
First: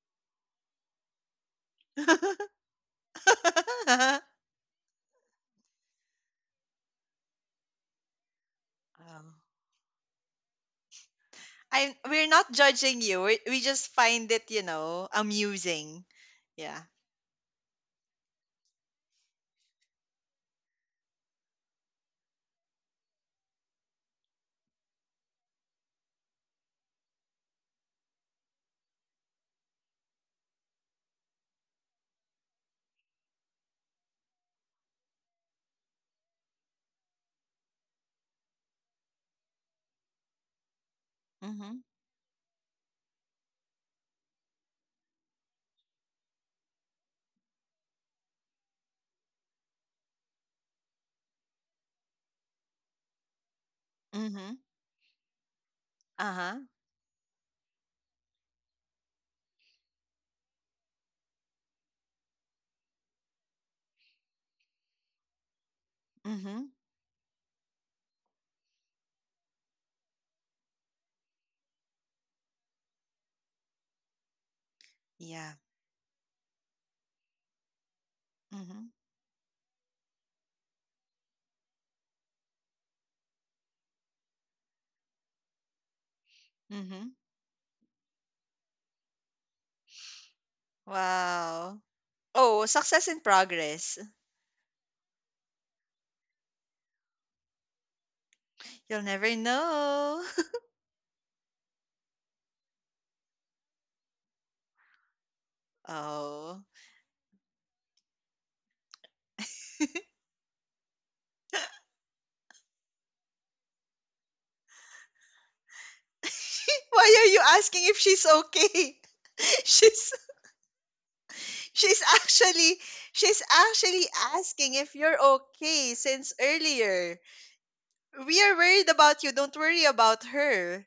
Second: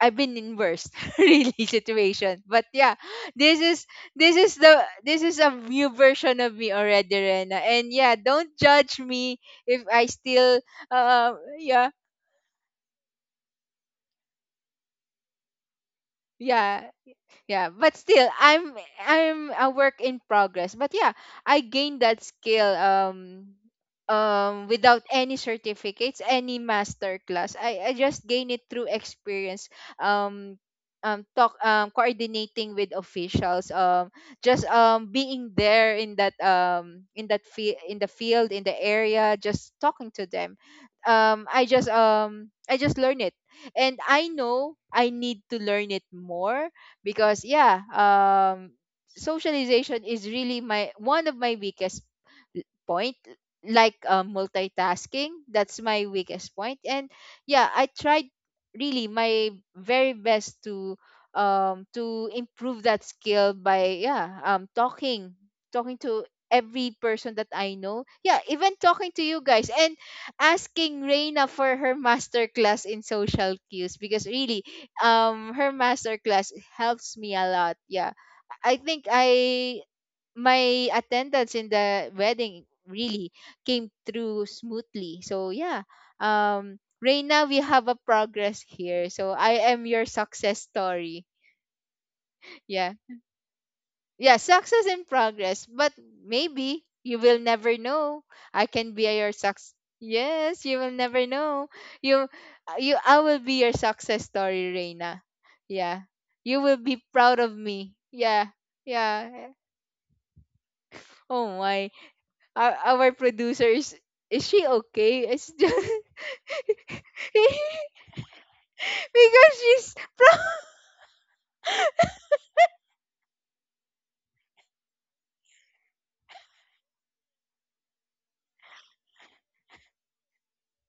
I've been in worst really situation. But yeah, this is this is a new version of me already, Rena. And yeah, don't judge
Um,
me if I still yeah,
I'm we're not judging you. We just find it, you know, amusing. Yeah.
yeah. Yeah, but still I'm a work in progress. But yeah, I gained that skill. Without any certificates, any master class, I just gained it through experience. um Talk, coordinating with officials, just being there in that fi- in the field in the area, just talking to them.
Mhm.
I just learned it, and I know I need to learn it more because, yeah, socialization is really my one of my weakest l- point, like,
Mhm.
multitasking, that's my weakest
Uh-huh.
point. And yeah, I tried really my very best to improve that skill by, yeah, talking talking to
Mhm.
every person that I know. Yeah, even talking to you guys, and asking Reina for her master class in social cues, because really
Yeah.
her masterclass helps me a lot. Yeah. I
Mhm.
think I my attendance in the wedding really came through smoothly. So yeah. Um,
Mhm.
Reina, we have a progress here. So I am your success story.
Wow. Oh,
Yeah,
success in progress.
yeah, success in progress. But maybe you will never know. I can
You'll
be your
never
success.
know.
Yes, you will never know. You, you, I will be your success story, Reina. Yeah, you
Oh.
will be proud of me. Yeah, yeah. Oh my, our producer is. Is she okay? It's just
Why are you asking if she's okay?
because she's
She's
proud.
she's actually she's actually asking if you're okay since earlier. We are worried about you. Don't worry about her.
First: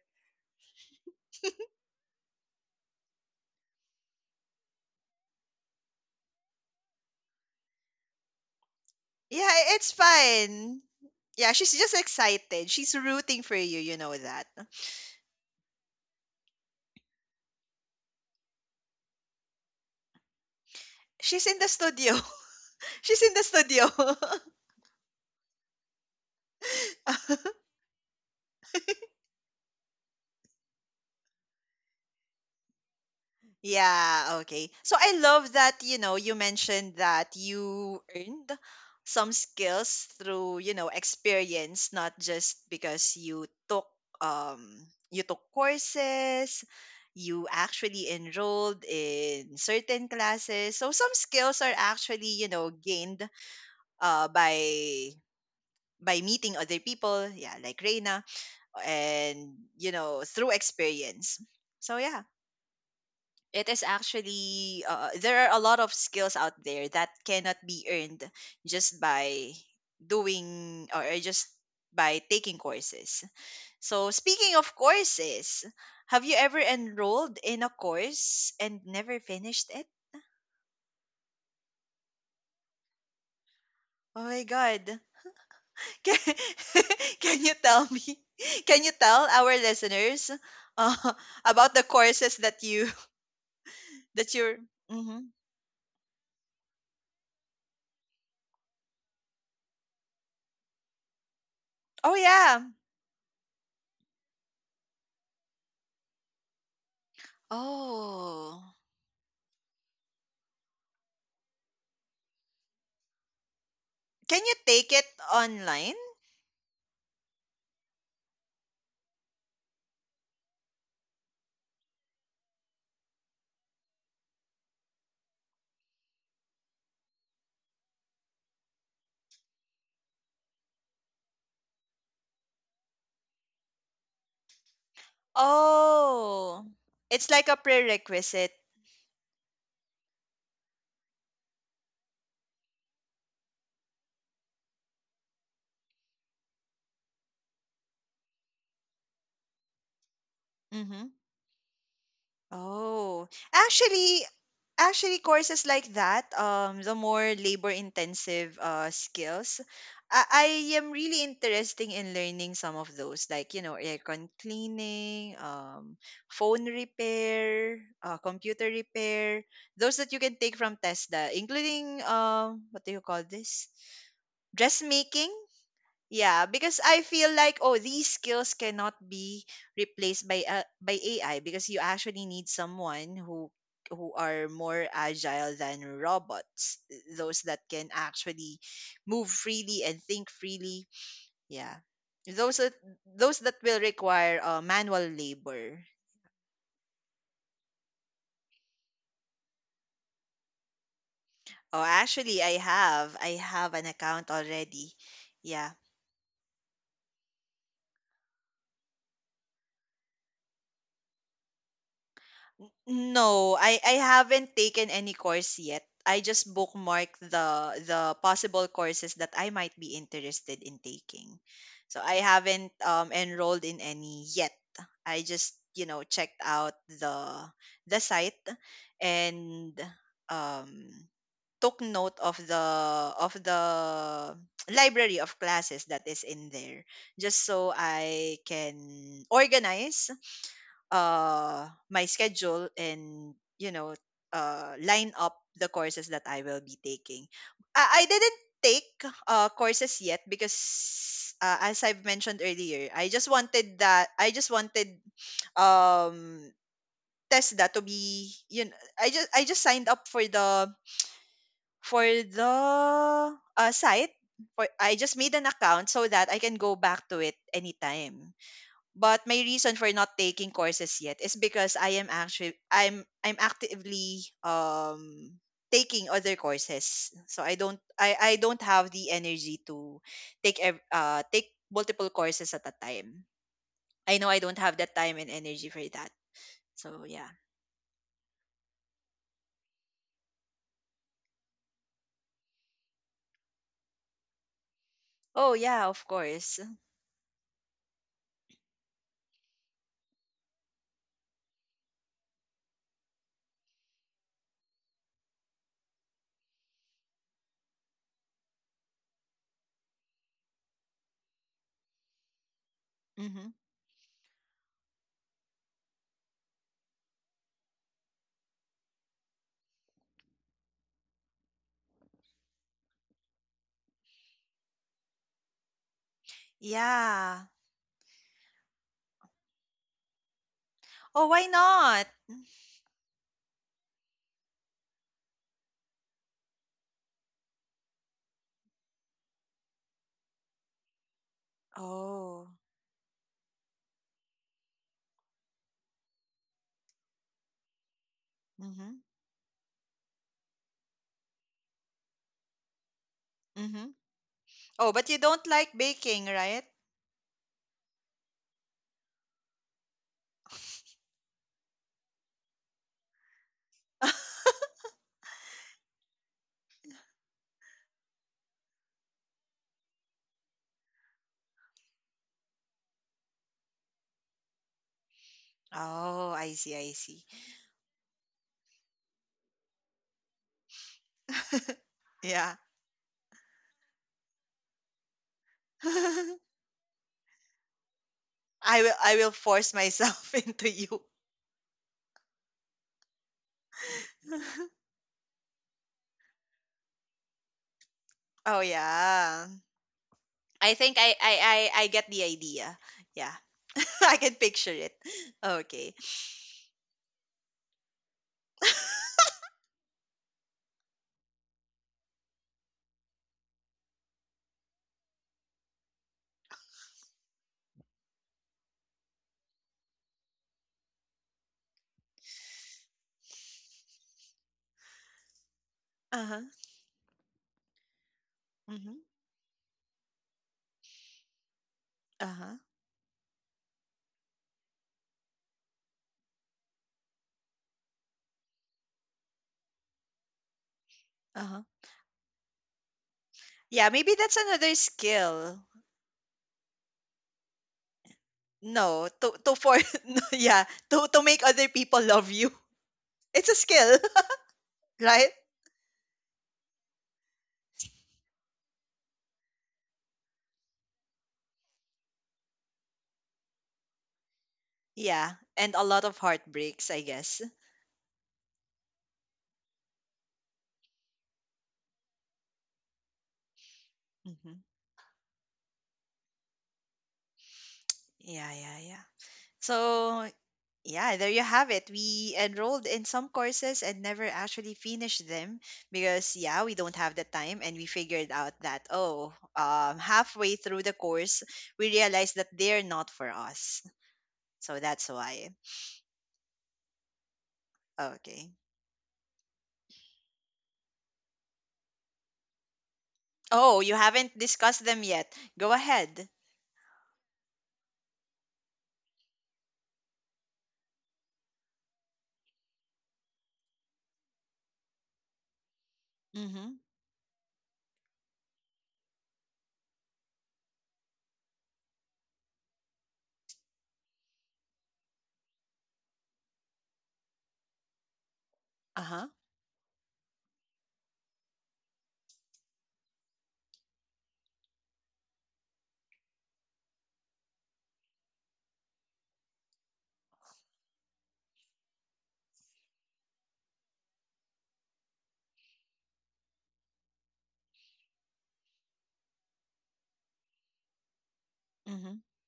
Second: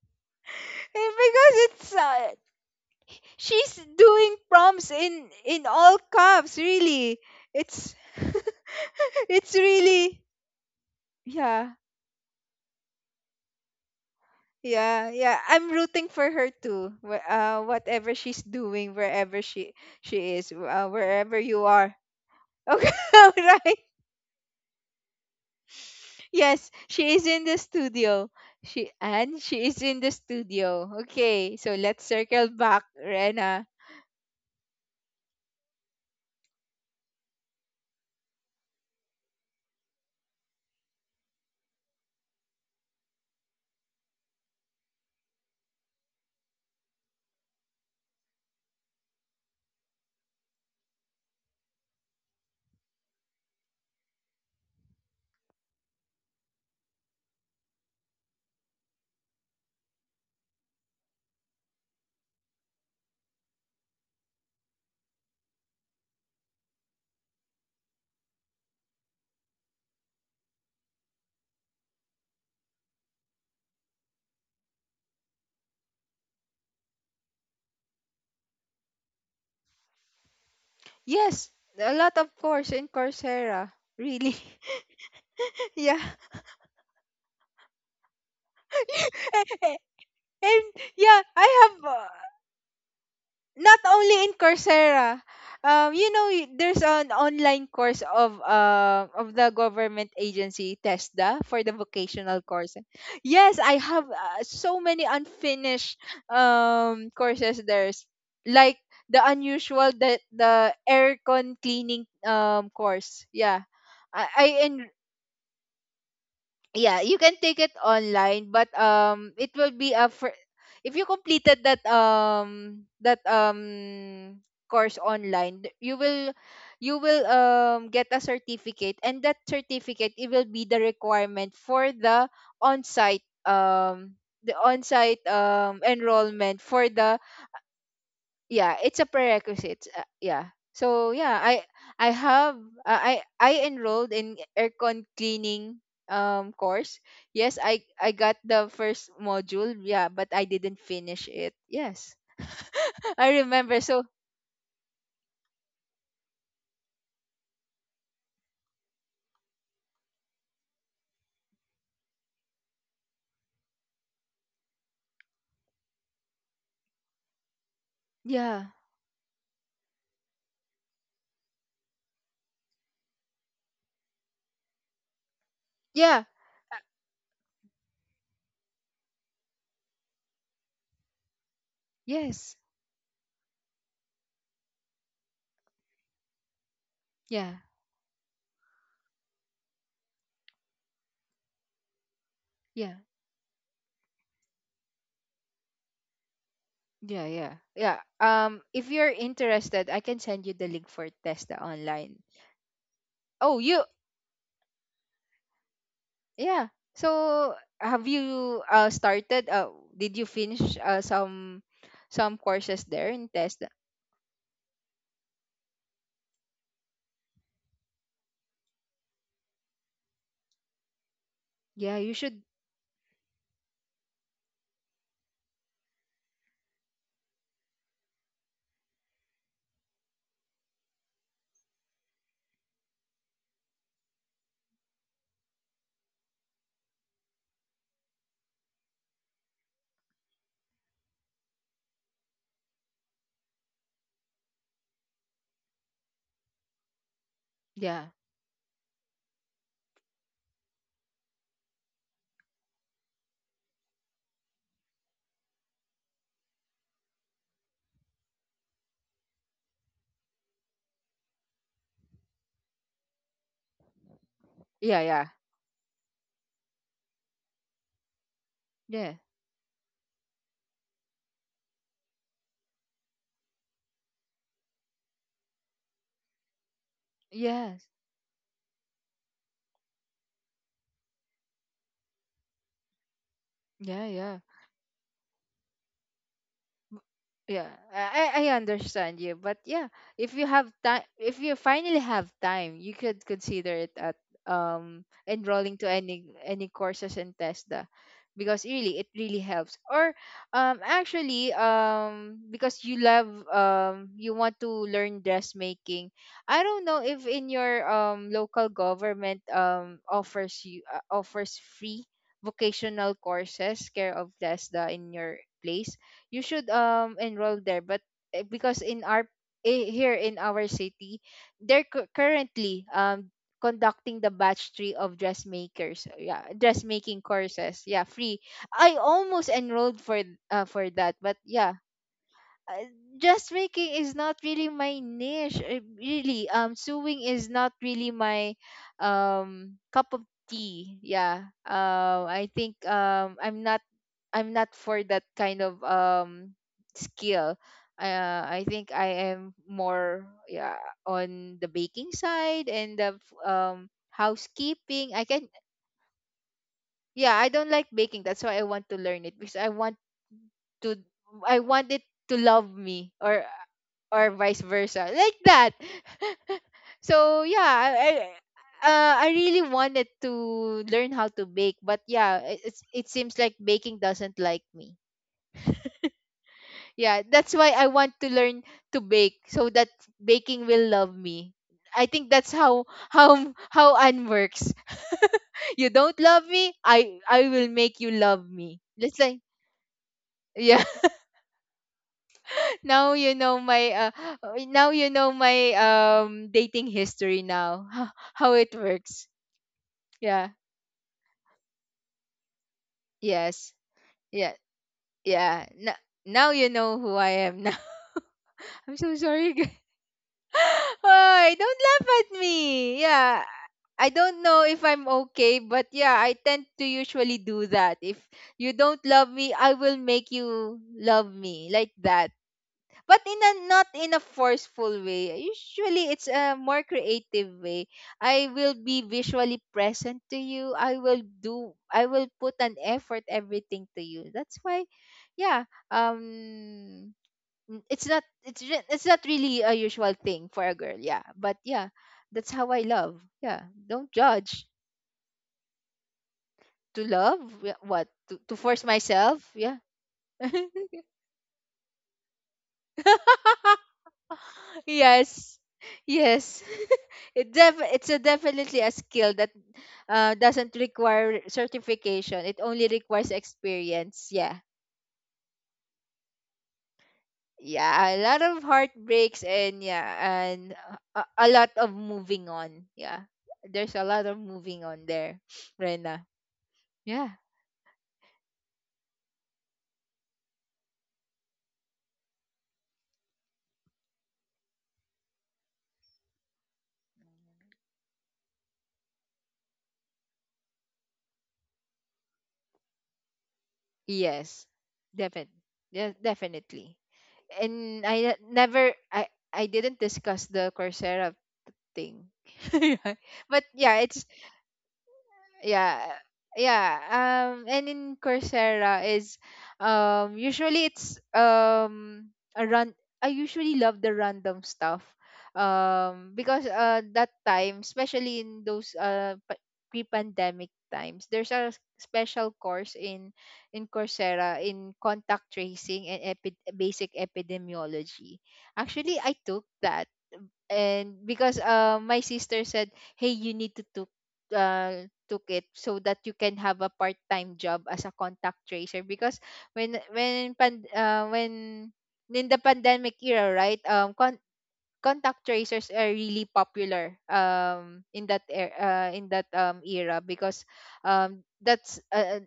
Because it's she's doing prompts in all caps. Really, it's
Yeah,
it's
it's
really
fine. Yeah, she's
yeah.
just excited. She's rooting for you. You know that.
Yeah I'm rooting for her too, wh- whatever she's doing, wherever she is, wherever
She's in
you
the
are.
studio.
Okay,
She's in the
right.
studio.
Yes, she is in the studio. She is in the studio. Okay, so let's circle back, Rena.
Yeah, okay. So I love that, you know, you mentioned that you earned some skills through, you know, experience, not just because you took um you took courses, you actually enrolled in certain classes. So some skills are actually, you know, gained uh by by meeting other people, yeah, like Reina, and you know, through experience. So yeah, it is actually there are a lot of skills out there that cannot be earned just by doing or just by taking courses. So speaking of courses, have you ever enrolled in a course and never finished it?
Yes, a lot of course in Coursera,
Oh
really.
my god.
Yeah,
Can, can you tell me? Can you tell our listeners
and
uh,
yeah, I
about the
have,
courses that you
not only in
that you're
Coursera.
mhm.
You know, y- there's an online course of the government agency TESDA for the
Oh
vocational
yeah.
course. Yes, I have, so many unfinished courses. There's
Oh.
like the unusual the aircon cleaning course. Yeah. I
Can you
en-
take it online?
yeah, you can take it online, but it will be a fir- if you completed that course online, th- you will get a certificate, and that certificate, it will be the requirement for on-site um the on-site enrollment
Oh,
for the
it's like a prerequisite.
yeah, it's a prerequisite. Yeah, so yeah, i have I enrolled in aircon cleaning course. Yes, I got the first module. Yeah, but I didn't
Mm-hmm.
finish it. Yes,
Oh,
I remember. So
actually, actually, courses like that, the more labor-intensive skills, I am really interested in learning some of those, like you know, aircon cleaning, phone repair, computer
yeah,
repair, those that you can take from TESDA, including what do you call this? Dressmaking.
yeah,
Yeah, because
uh,
I feel like oh these skills cannot be replaced by AI because you actually need
yes,
someone who are more agile than robots, those
yeah,
that can actually move freely and think freely. Yeah. Those that,
yeah,
those that will require manual labor.
yeah, yeah. Yeah, if you're interested, I can send you the link for Testa
Oh,
online.
actually I
Oh,
have an
you.
account already. Yeah.
Yeah. So have you started, did you finish some courses there in
No,
Tesla?
I haven't taken any course yet. I just bookmark the possible courses that I might be interested in taking. So
Yeah, you
I
should.
haven't enrolled in any yet. I just, you know, checked out the site and um took note of the library of classes that is in there, just so I can organize my schedule and you know line up the courses that I will be taking. I
Yeah.
didn't take courses yet because as I've mentioned earlier, I just wanted um Tesla to be, you know, I just signed up for the site for, I
Yeah,
just
yeah.
made an account so that I can go back to it anytime.
Yeah.
But my reason for not taking courses yet is because I am actually, I'm actively taking other courses. So I don't
Yes.
I I don't have the energy to take multiple courses at a time.
Yeah,
I know I
yeah.
don't have that time and energy for that. So yeah.
Yeah, I understand you. But yeah, if you have time, if you finally have time, you could consider it at
Oh
enrolling
yeah,
to
of course.
any courses in Tesda, because really it really helps. Or actually, because you love, you want to learn dressmaking, I don't know if in your local government offers free vocational
Mhm.
courses care of Tesda in your place. You should enroll there. But because in our here in our city, they're cu- currently conducting the batch 3 of dressmakers, yeah, dressmaking
Yeah.
courses, yeah, free. I almost enrolled for that,
Oh,
but
why
yeah,
not?
uh, dressmaking is not really my niche. Really, sewing is not really my cup of tea. Yeah,
Oh.
I think, I'm not I'm not for that kind of skill. I think
Mhm.
I am more, yeah, on the baking side and the f-
Mhm. Oh, but you
housekeeping. I
don't
can
like baking, right?
yeah, I don't like baking. That's why I want to learn it, because I want to I want it to love me or vice versa, like that. So yeah, I really wanted to learn how to bake, but yeah, it- it seems like baking doesn't like me.
Oh, I see, I see.
Yeah, that's why I want to learn to bake, so that baking will love me. I think that's
Yeah.
how how Anne works. You don't love me, I will make you love me.
I will I
Let's
will
like,
force myself into
yeah.
you.
Now you know my now you know my dating history now. How
Oh
it works.
yeah.
Yeah.
I think, I get the idea. Yeah.
Yes.
I can
Yeah.
picture it.
Yeah.
Okay.
Now now you know who I am now. I'm so sorry. Why? Don't laugh at me. Yeah. I don't know if I'm okay, but yeah, I tend to usually do that. If you don't love me, I will make you love me like that. But in a not in a forceful way. Usually it's
Uh-huh.
a more creative way. I will
Mhm.
be visually present to you. I will
Uh-huh.
put an effort everything to you. That's why yeah, n- it's not it's re- it's not really a usual thing for a girl, yeah, but
Uh-huh.
yeah, that's how I love. Yeah,
Yeah,
don't
maybe that's
judge.
another skill.
To love wh- what to force
No,
myself,
to for
yeah.
no, yeah, to make other people love you. It's a skill, right?
Yes. Yes, it def- it's a definitely a skill that doesn't require certification, it only requires experience. Yeah.
Yeah, and a lot of heartbreaks, I guess.
Yeah, a lot of heartbreaks, and yeah, and a lot of moving on. Yeah. There's a lot of
Hmm.
moving on there, Rena. Yeah.
Yeah, yeah, yeah. So yeah, there you have it. We enrolled in some courses and never actually finished them because, yeah, we don't have the time. And we figured out that, oh, halfway through the course, we realized that they're not for us.
Yes.
So that's why.
Definitely. Yeah, definitely. And I ne-
Okay.
never I didn't discuss the Coursera thing. Yeah. But
Oh, you
yeah, it's
haven't discussed them yet. Go
yeah.
ahead.
Yeah. And in Coursera, is usually it's a run. I usually love the random stuff, because
Mm-hmm.
that time, especially in those pre-pandemic times, there's a special course in Coursera in contact tracing and basic epidemiology. Actually,
Uh-huh.
I took that. And because my sister said, "Hey, you need to took, took it so that you can have a part-time job as a contact tracer." Because when pan, when in the pandemic era, right? Contact tracers are really popular in that era, because that's
Mm-hmm.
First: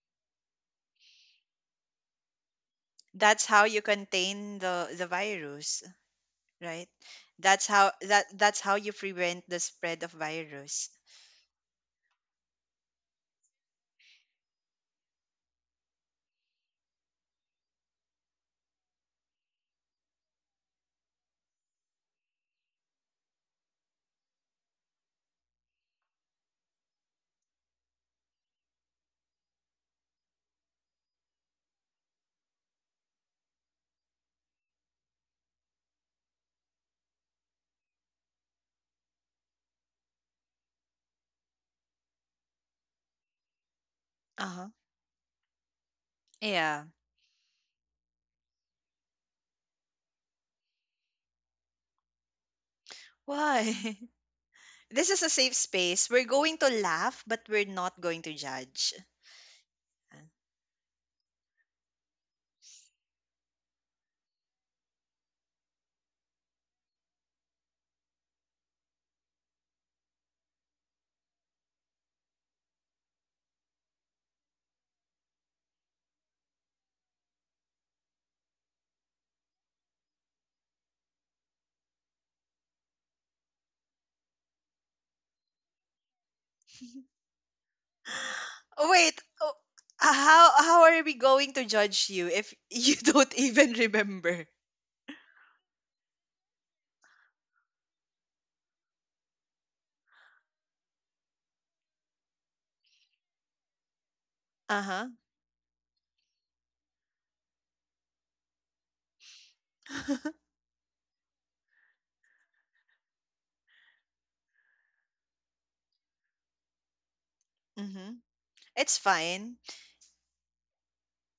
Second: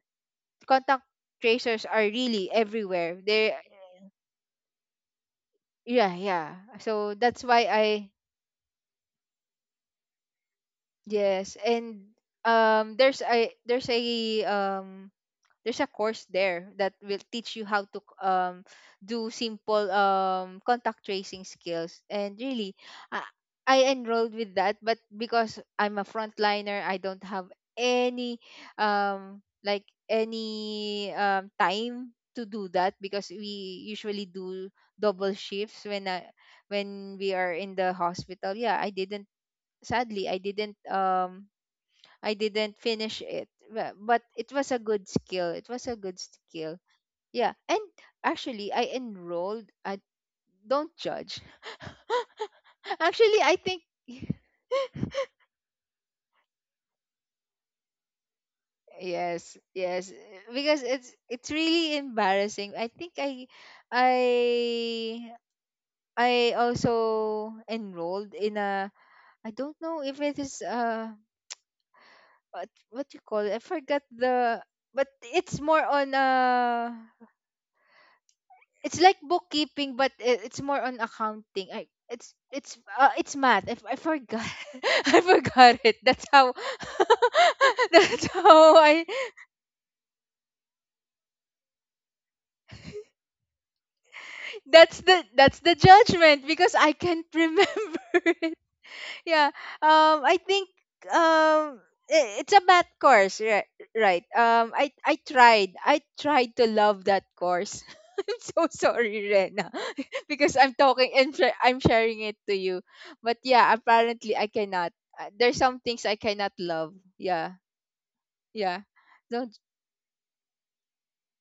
contact tracers are really everywhere.
That's
They
how you contain the virus,
yeah, yeah,
right?
so that's why
That's how
I
that that's how you prevent the spread of virus.
yes. And there's a um course there that will teach you how to do simple contact tracing skills. And really, I, I enrolled with that, but because I'm a frontliner, I don't have any like any time to do that, because we usually do double shifts when we are in the hospital. Yeah, I didn't, sadly I didn't finish it. But it was
Uh-huh.
a good skill. It was a good skill.
Yeah.
Yeah. And actually, I enrolled. I don't judge. Actually, I
Why?
think
This is a safe space. We're going to laugh, but we're not going to judge.
yes, yes, because it's really embarrassing. I think I I also enrolled in a, I don't know if it is what you call it. I forgot the, but it's more on it's like bookkeeping, but it's more on accounting. It's it's math. I forgot. I forgot it. That's how that's how I
Wait, oh, how are we going to judge you if you don't even remember?
that's the judgment, because I can't remember it. Yeah. I think, um it's a math course, right? Right.
Uh
I
huh.
i tried, I tried to love that course. I'm so sorry, Ren, because I'm talking and I'm sharing it to you. But yeah, apparently I cannot. There's some things I cannot love. Yeah.
Mm-hmm.
Yeah.
It's fine.
Don't,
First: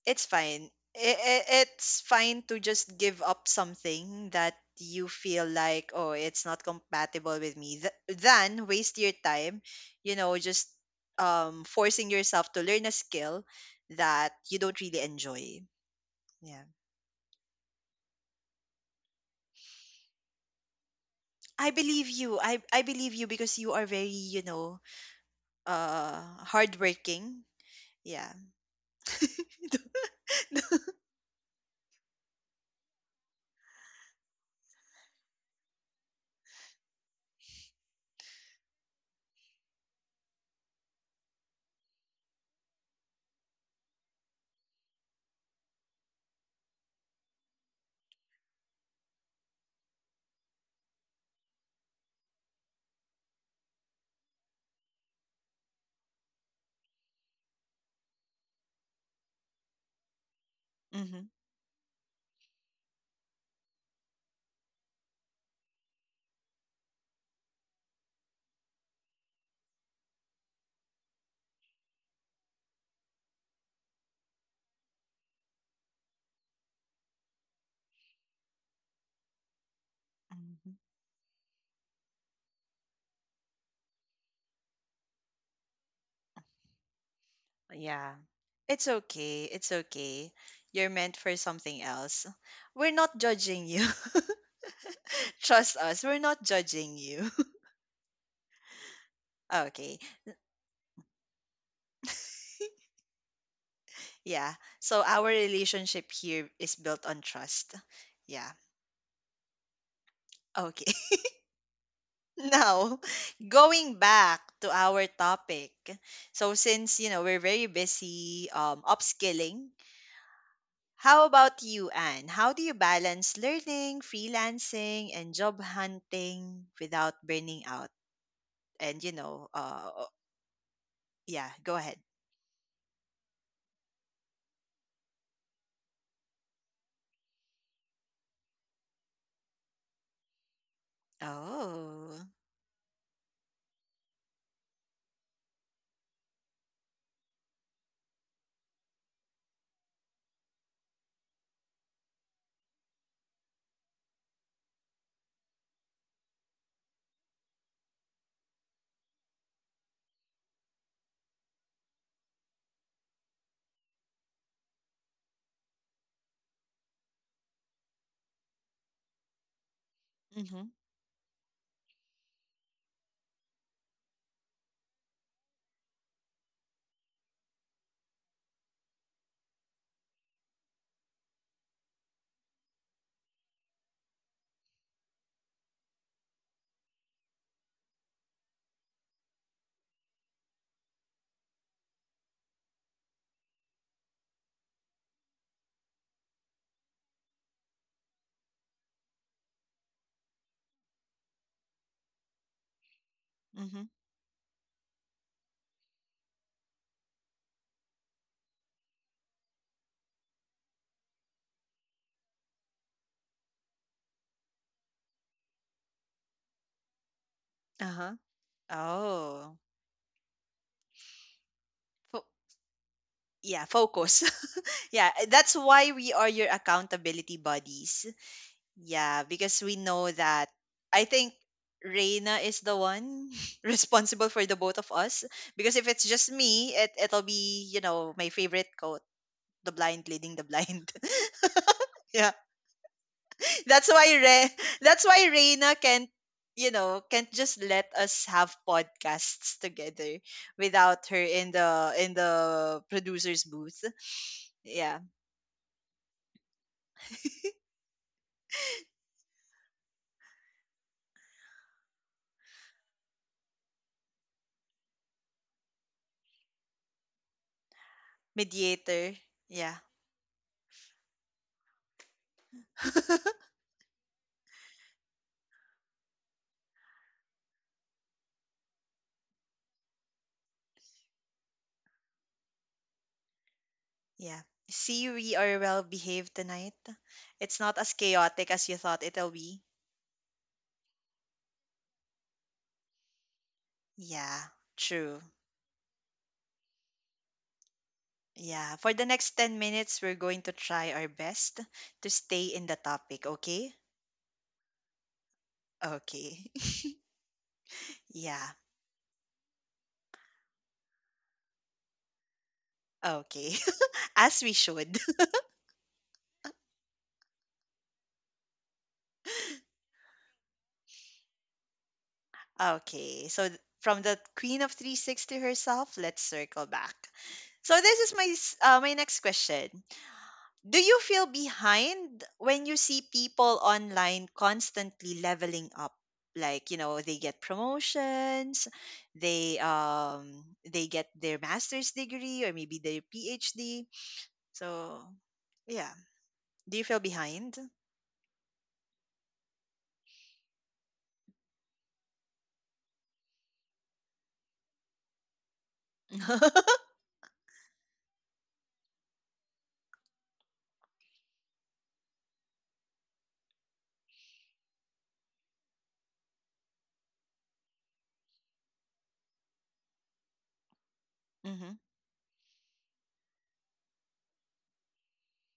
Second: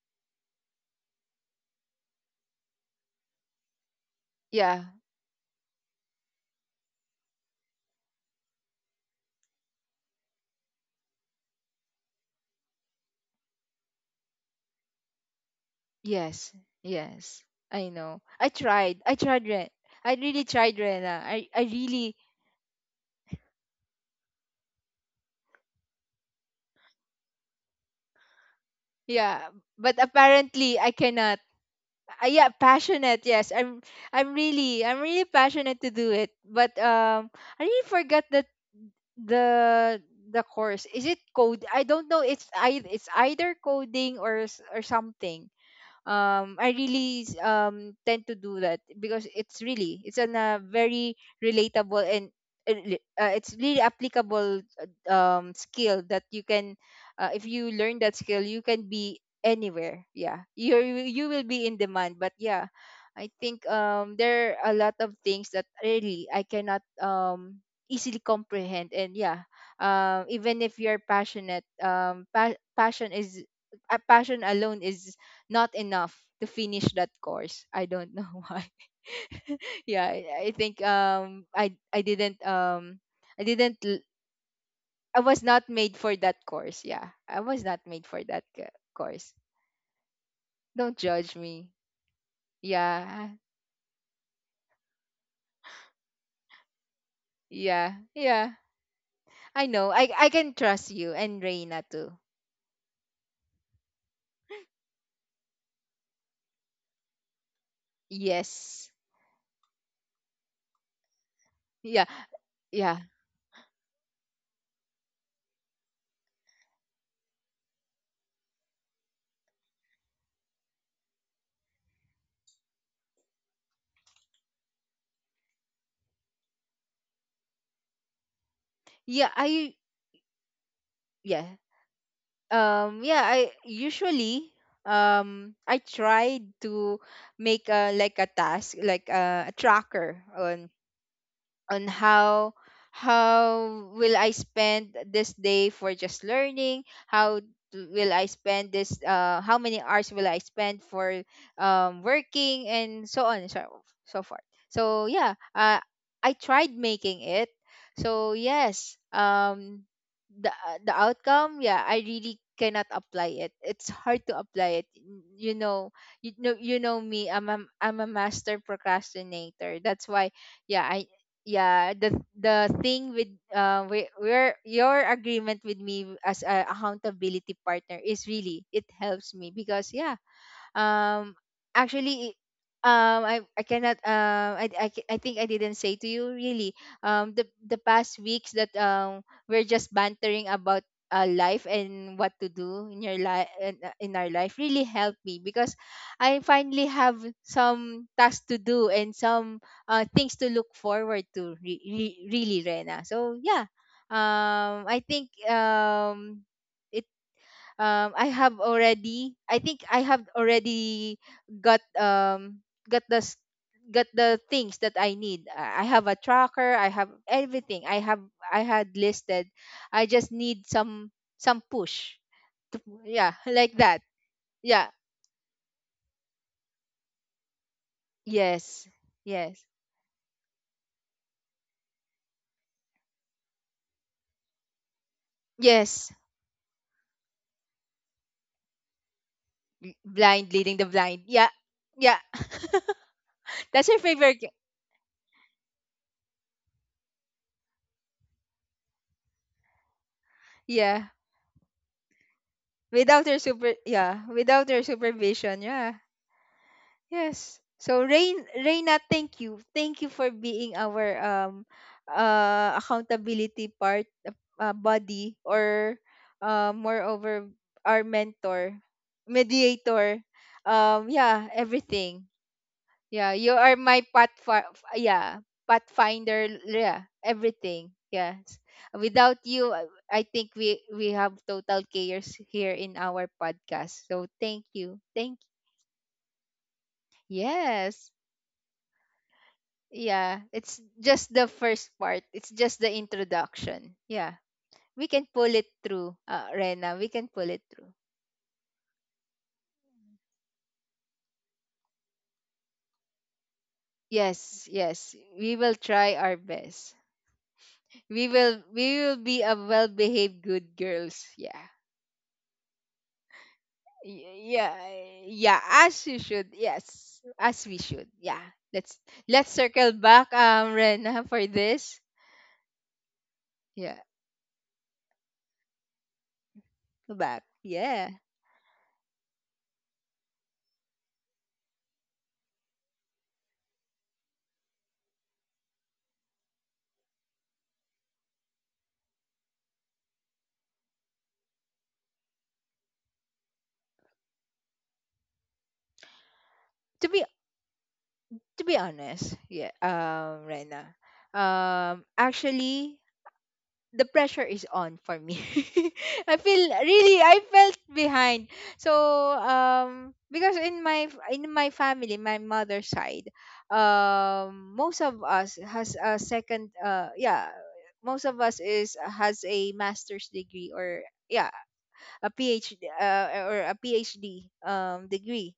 It's fine. It's fine to just give up something that
yeah.
you feel like, oh, it's not compatible with me. Than waste your time, you know, just forcing yourself to learn a skill that you don't really enjoy.
Yes.
Yeah.
Yes. I know. I tried. I tried, Ren. I really tried, Rena. I
I believe
really
you. I believe you because you are very, you know, uh hardworking. Yeah.
yeah, but apparently I cannot. Yeah, passionate, yes. I'm really, I'm really passionate to do it, but I really forgot that the the course is, it code, I don't know. It's I it's either coding or or something. I really tend to do that because it's really it's an very relatable and it's really applicable skill that you can if you learn that skill, you can be anywhere. Yeah, you
Mm-hmm.
you will be in demand. But yeah, I think there are a lot of things that really I cannot easily comprehend. And yeah, even if you're passionate, passion is a passion alone is not enough to finish that course. I don't know why. Yeah, I think I didn't I didn't I was not made for that course. Yeah. I was not made
Yeah.
for that
It's
course.
okay. It's okay. You're
Don't
meant
judge
for
me.
something else. We're not
Yeah.
judging you. Trust us. We're not judging you.
Yeah. Yeah. I know.
Okay.
I can trust you and Reina too.
Yeah. So our relationship here is built on trust. Yeah.
Yes.
Okay.
Yeah. Yeah.
Now, going back to our topic. So since, you know, we're very busy upskilling, how about you, Anne? How do you balance learning, freelancing, and job hunting without burning out? And you
Yeah,
know,
I
yeah,
yeah.
go ahead.
Yeah, I usually I tried to make a, like a task, like a tracker on
Oh,
how will I spend this day for just learning. Will I spend this? How many hours will I spend for working and so on and so forth. So yeah, I tried making it. So yes, the outcome, yeah, I really cannot apply it. It's hard to apply it. You know, you know, you know me. I'm a master procrastinator. That's why
mm-hmm,
yeah I yeah the thing with we're your agreement with me as a accountability partner is really, it helps me, because yeah um actually I cannot I think I didn't say to you really the past weeks, that we're just bantering about life and what to do in your life in our life, really helped me. Because I finally have some tasks to do and some things to look forward to really, Rena. So yeah,
mm-hmm,
I think I have already, I think I have already got the got the things that I need. I have a tracker, I have everything. I
uh-huh.
have I had listed.
Oh,
I just need some
fo-
push. to- yeah,
yeah,
like that.
focus.
Yeah.
Yeah, that's why we are your accountability buddies.
Yes.
Yeah, because
Yes.
we know that. I think Reina is the one responsible for the both of us. Because if it's
Yes.
just me, it it'll be you know my favorite quote: "The blind leading the
Blind leading the
blind."
blind. Yeah. Yeah. That's your favorite.
That's why Reina can't you know can't just let us have podcasts together without
Yeah.
her in the
Without her
producer's
super
booth.
yeah, without her
Yeah,
supervision. Yeah. Yes. So Rain Reina, thank you. Thank you for being our accountability part, body, or moreover, our mentor,
mediator. Yeah.
mediator. Yeah, everything. Yeah, you are my yeah, pathfinder, yeah, everything. Yes. Without you, I think we have total chaos here in our podcast. So
Yeah.
thank you.
See, we
Thank.
are well behaved tonight. It's not as
Yes.
chaotic as you thought it'll be.
Yeah, it's just the first part. It's just the introduction. Yeah,
Yeah,
we
true.
can pull it through, Rena. We can pull it through.
Yeah, for the next 10 minutes, we're going to try our best to stay in the topic, okay?
Yes, yes. We will try our
Okay.
best. We
Yeah,
will. We will be a well-behaved good girls. Yeah,
okay. As
Y-
we
yeah,
should.
yeah. As you should. Yes, as we should. Yeah. Let's let's circle back, Rena, for this.
Okay, so
Yeah,
from the Queen of 360 herself, let's circle back.
back.
So this
Yeah.
is my next question. Do you feel behind when you see people online constantly leveling up? Like, you know, they get promotions, they get their master's degree or maybe their PhD. So, yeah. Do you feel
To be
behind?
honest, yeah, Rena, actually, the pressure is on for me. I feel really, I felt behind. So, because in my family, my mother's side, most of us has a second, yeah, most of us is has a master's degree or yeah
Hmm.
a PhD, or a PhD degree.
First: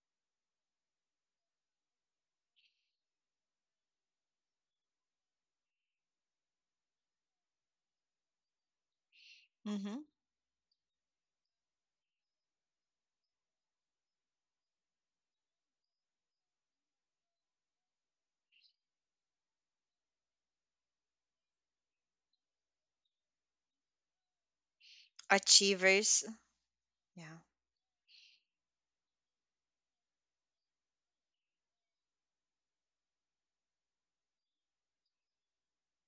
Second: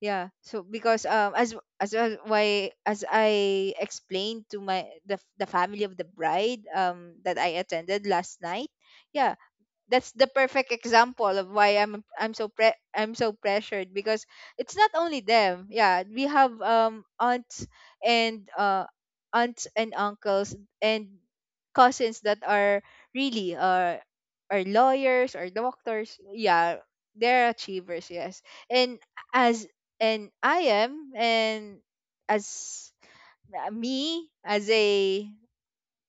Yeah. So because as I explained to my, the family of the bride that I attended last night, yeah,
Hmm.
that's the perfect example of why I'm so I'm so pressured. Because it's not only them. Yeah, we have aunts and aunts and uncles and cousins that are really are lawyers or doctors.
Achievers.
Yeah,
Yeah.
they're achievers, yes. And as and I am and as me as a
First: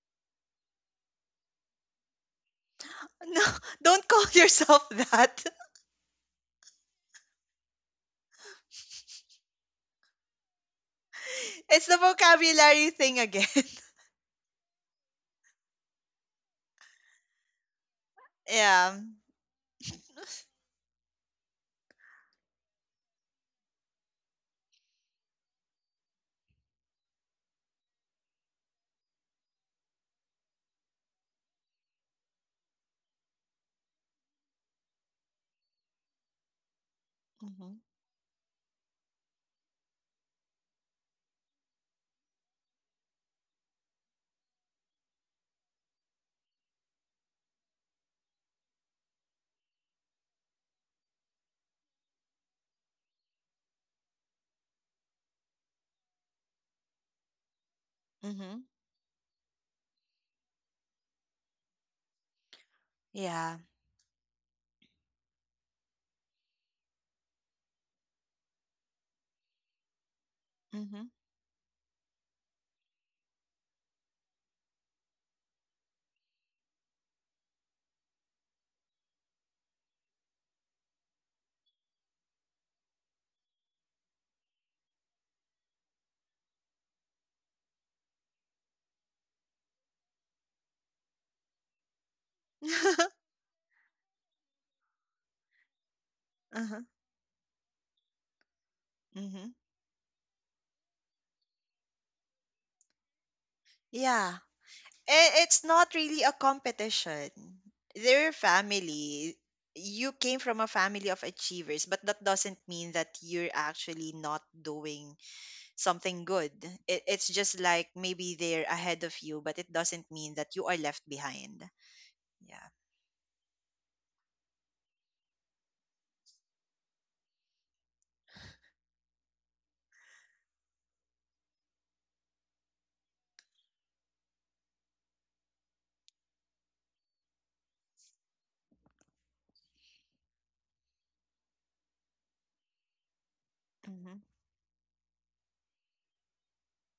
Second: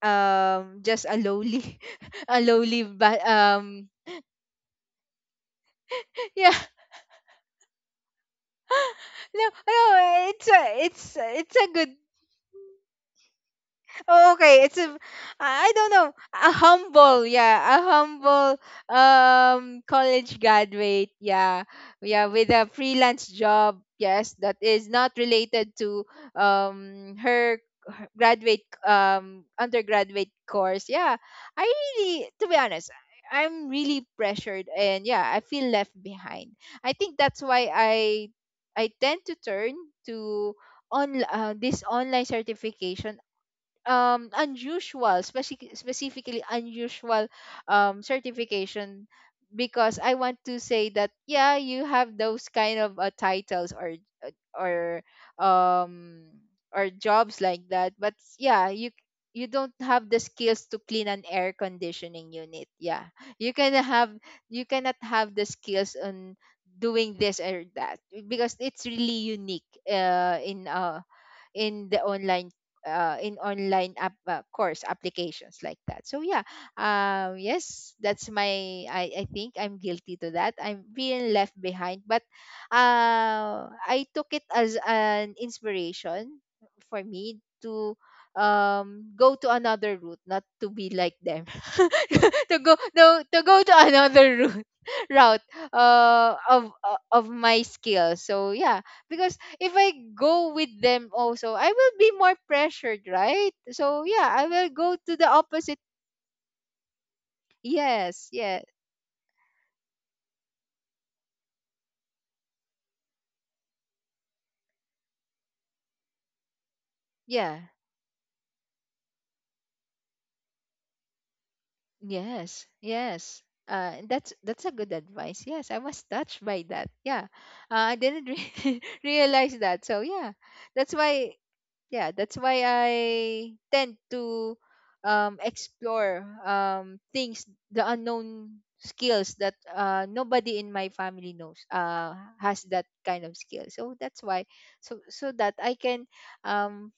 just a lowly a lowly, but
No, don't call yourself that.
yeah, no, no, it's a, it's it's a
It's
good.
the vocabulary thing again.
Oh, okay. It's a, I don't know, a humble, yeah, a humble
Yeah.
college graduate, yeah, yeah, with a freelance job, yes, that is not related to her her graduate undergraduate course. Yeah, I really, to be honest, I'm really pressured, and yeah, I feel left behind. I think that's why
Mm-hmm.
I tend to turn to on this online certification, unusual, specifically unusual certification, because I want to say that yeah, you have those kind of titles or um or jobs like that, but
Mm-hmm.
yeah, you don't have the skills to clean an air conditioning unit, yeah. You
Yeah.
can have, you cannot have the skills on doing this or that, because it's really unique
Mm-hmm.
in the online in online course applications like that. So yeah, yes, that's my. I think I'm guilty to that. I'm being left behind, but I took it as an inspiration for me to go to another route, not to be like them, to go no, to go to another route route
Uh-huh.
of my skills. So yeah, because
Mm-hmm.
if I go with them also, I will be more pressured, right? So yeah,
Yeah.
I will go to the
And it's
opposite.
not really a competition.
Yes,
They're
yeah,
family. You came from a family of achievers, but that doesn't mean that you're actually not doing something good. It's just
yeah,
like maybe they're ahead of you, but it doesn't mean that you are left behind. Yeah.
yes, yes. That's a good advice. Yes, I was touched by that. Yeah, I didn't realize that. So that's why yeah that's why I tend to explore things, the unknown skills that nobody in my family knows, has that kind of skill. So
Mm-hmm.
that's why so that I can um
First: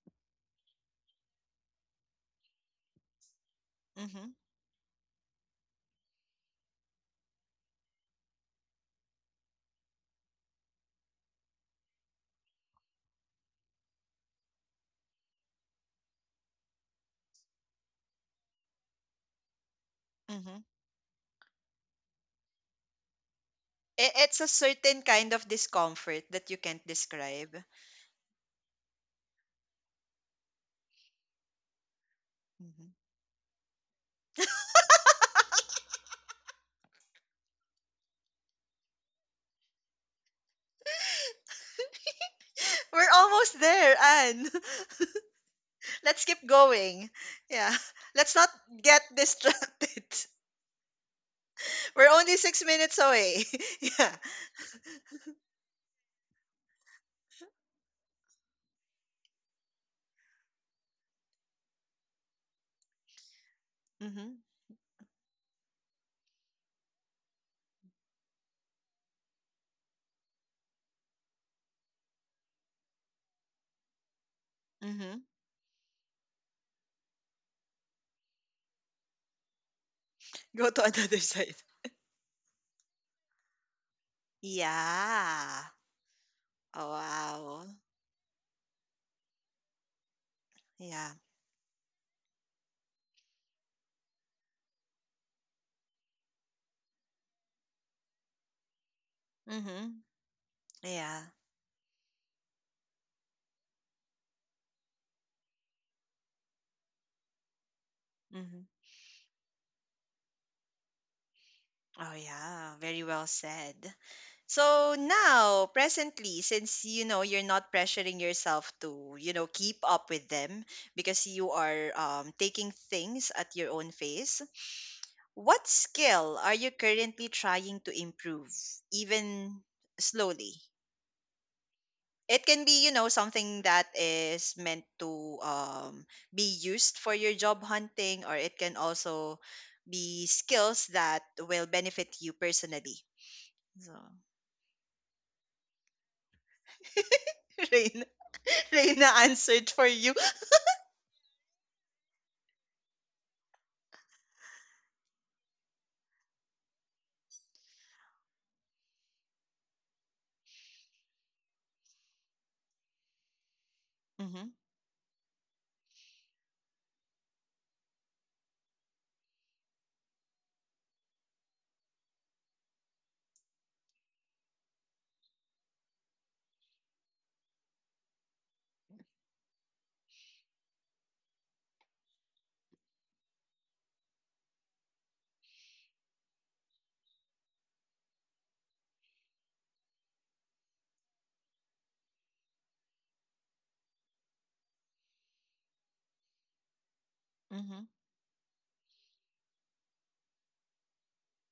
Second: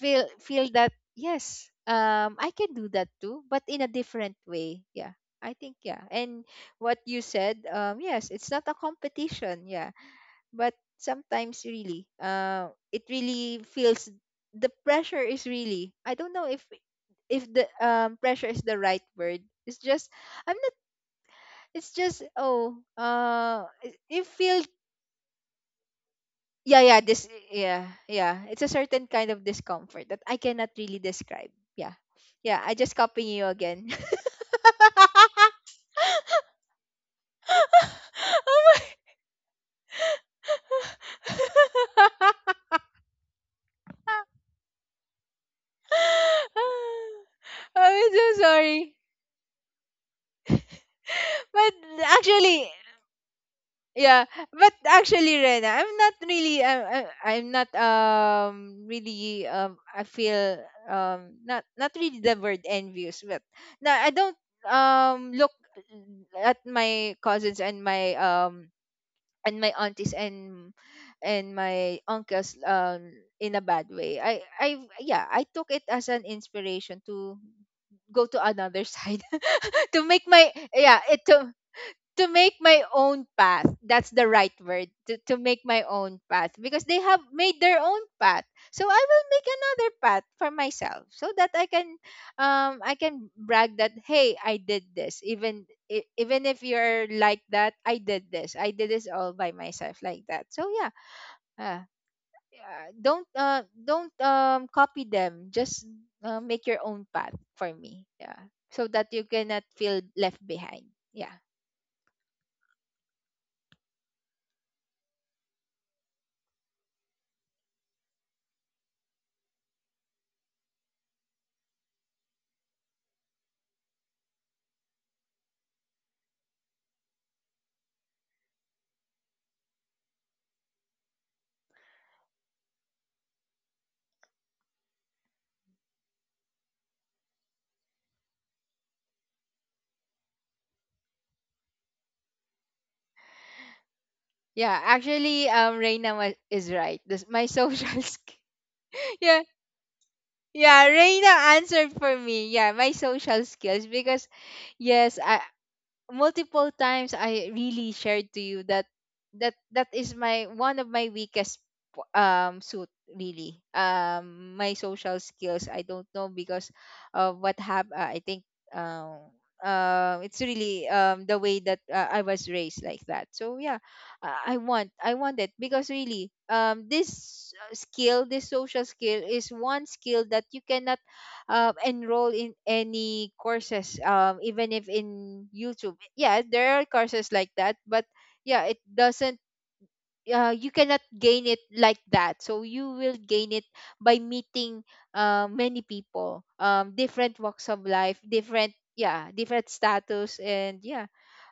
feel, feel that yes, I can do that too, but in a
Mm-hmm.
different way. Yeah, I think yeah. And what you said, yes, it's not a competition, yeah. But sometimes really it really feels the pressure is really, I don't know if the pressure is the right word. It's just, I'm
Mm-hmm.
not, it's just oh it it
It's a
feel
certain kind of discomfort that you
yeah,
can't
yeah, this
describe.
yeah, yeah, it's a certain kind of discomfort that I cannot really describe. Yeah. Yeah, I
Hmm.
just copying you again. Oh my.
We're almost there, Anne. Let's keep going. Yeah.
I'm
Let's
so
not
sorry.
get distracted.
But
We're only six
actually
minutes away. Yeah.
yeah, but actually, Rena, I'm not really, I'm I'm not really I feel not, not really the word envious, but no, I don't
Mm-hmm.
look at my cousins and my aunties and my uncles in a bad way. I
Mm-hmm.
yeah, I took it as an inspiration to go to another side, to make my,
Go to
yeah,
another
it
side.
to make my own path. That's the right word. To make
Yeah.
my own path, because
Oh,
they have made
wow.
their own path. So I will make another path for myself
Yeah.
so that I can brag that, hey, I did this. Even if you're like that, I did this. I did this all by
Mm-hmm.
myself like that. So yeah.
Yeah.
Uh, yeah, don't copy them. Just make your own path for me. Yeah.
Mm-hmm.
So that you cannot feel left behind. Yeah.
Oh yeah, very well said. So now, presently, since you know you're not pressuring yourself to, you know, keep up with them because you are taking things at your own pace, what skill are you currently trying to improve, even slowly? It can be, you know, something that is meant to be used for your job hunting, or it can also be skills that will benefit you personally. So.
Yeah, actually, Reina is right. This, my social
Reina,
sk-
Reina
yeah,
answered for you.
yeah, Reina answered for me. Yeah, my social skills because yes, I, multiple times I really shared to you that that is my one of my weakest suit, really.
Mm-hmm,
My social skills, I don't know, because of what happened. I think, um it's really the way that I was raised like that, so yeah. I want, I want it, because really this skill, this social skill, is one skill that you cannot enroll in any courses, even if in YouTube. Yeah, there are courses like that, but yeah, it doesn't, you cannot gain it like that. So you will gain it by meeting many people, different walks
mm-hmm,
of life, different, yeah, different status, and yeah,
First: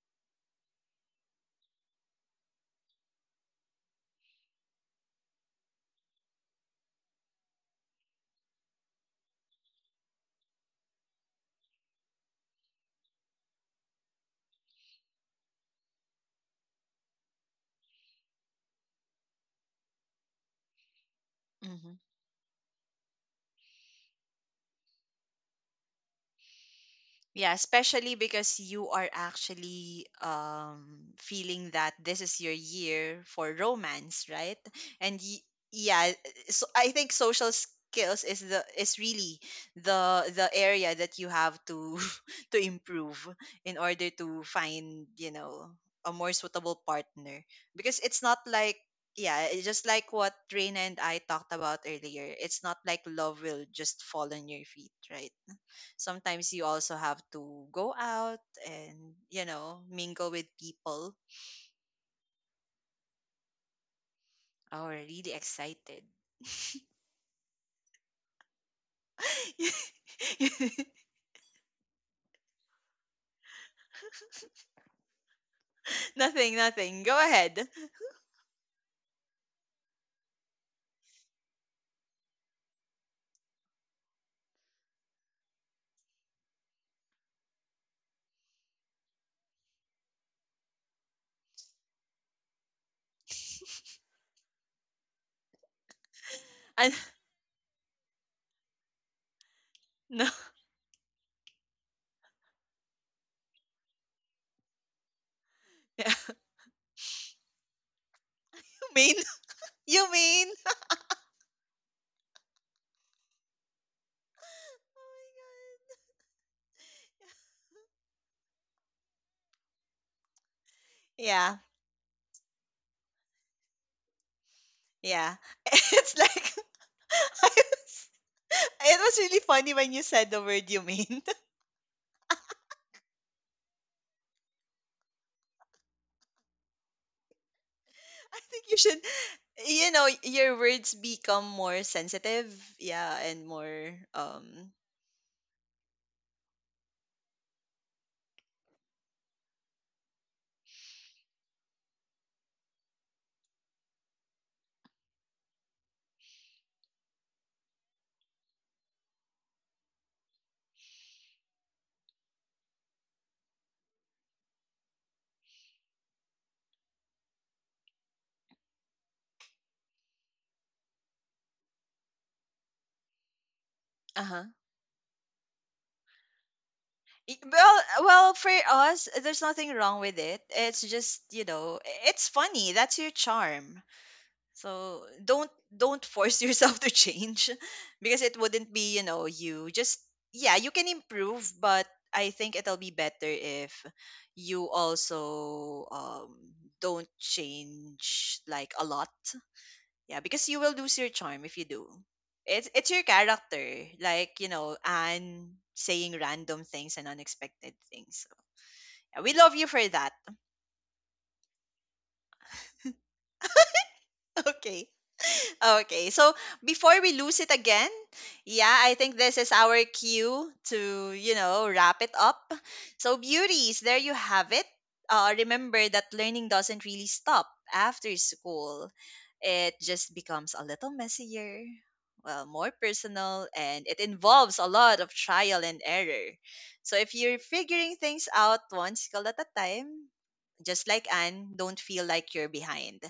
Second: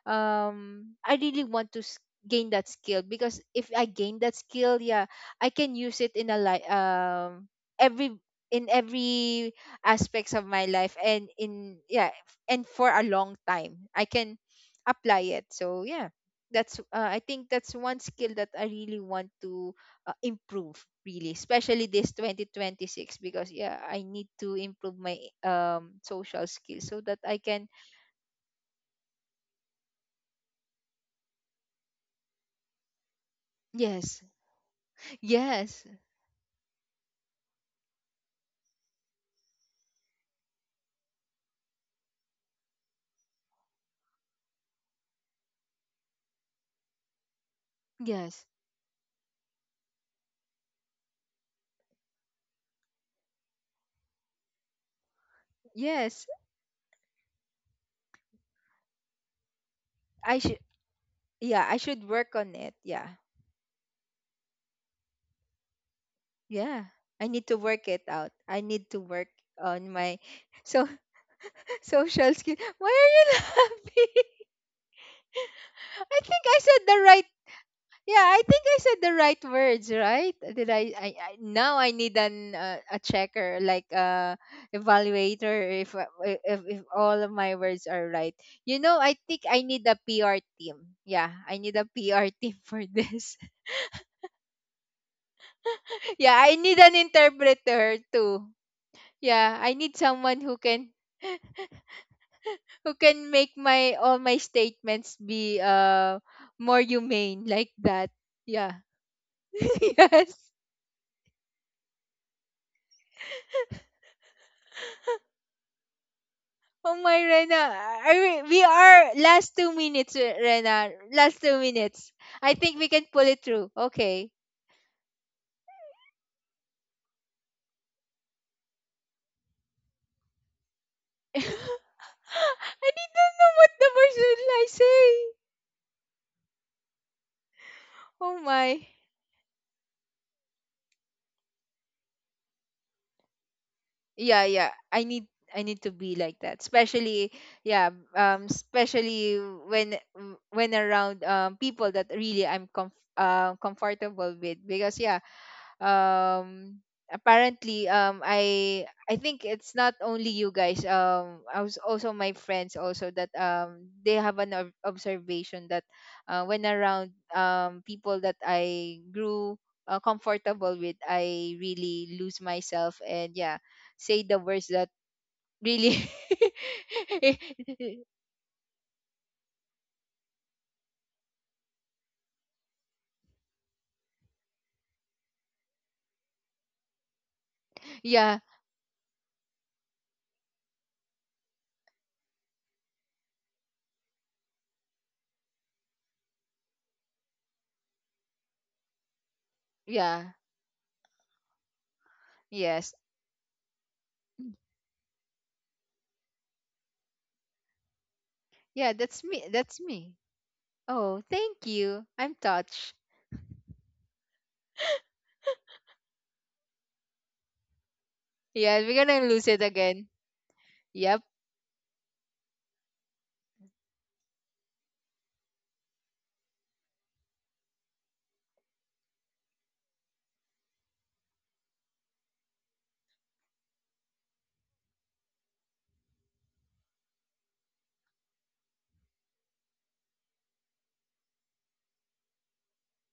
I really want to gain that skill, because if I gain that skill, yeah, I can use it in every, in every aspects of my life, and in, yeah, and for a long time I can apply it. So yeah, that's I think that's one skill that I really want to improve, really, especially
mm-hmm.
this 2026, because yeah, I need to improve my social skills so that I
Yeah,
can.
especially because you are actually feeling that this is your year for
Yes,
romance, right? And y-
yes,
yeah, so I think social skills is the is really the area that you have to to improve in order to find you know a more suitable partner because it's not
yes,
like yeah it's just like what Reina and I talked about earlier, it's not like love will just fall on your feet, right?
yes,
Sometimes you also have to go out and you know mingle
I
with
should.
people.
Yeah, I should work on it. Yeah,
Oh, we're really excited.
yeah, I need to work it out, I need to work on my, so, social skill. Why are you laughing? I think
Nothing,
I said the
nothing, go
right
ahead.
Yeah, I think I said the right words, right? Did I? Now I need an a checker, like, evaluator, if, if all of my words are right. You know, I think I need a PR team. Yeah, I need a PR team for this. Yeah, I need
And
an interpreter too. Yeah, I need
No.
someone who can who can make my, all my statements, be
Yeah.
more humane like that. Yeah.
Mean. You
Yes.
mean.
Oh my, Rena, are we are last 2 minutes, Rena. Last two
Yeah,
minutes. I think we can pull it through. Okay.
yeah. It's like I was, it was really funny when you said the word you mean. I
I didn't know what number should I say. Oh
think you
my.
should you know your words become more sensitive, yeah, and more
Yeah, yeah. I need to be like that. Especially, yeah, especially when around people that really I'm comfortable with, because yeah, um apparently, I think it's not only you guys, I was, also my friends also, that they have an observation that when around people that I grew comfortable with, I really lose myself, and yeah, say the
uh
words that really.
Y- well, well, for us, there's nothing wrong with it. It's just, you know, it's funny. That's your charm. So don't force yourself to change because it
Yeah,
wouldn't be, you know, you just yeah, you can improve, but I think it'll be better if you also don't change like a lot, yeah,
yeah,
because you will lose your charm if you do. It's
yes,
your character, like you know, Anne saying random things and unexpected things. So,
yeah, that's
yeah, we
me,
love you
that's
for that.
me. Oh thank you, I'm touched.
Okay, okay, so before we lose it again, yeah,
Yeah, we're
I think
gonna
this
lose
is
it
our
again.
cue to,
Yep.
you know, wrap it up. So, beauties, there you have it. Remember that learning doesn't really stop after school, it just becomes a little messier, well, more personal, and it involves a lot of trial and error. So, if you're figuring things out one skill at a time, just like Anne, don't feel like you're behind.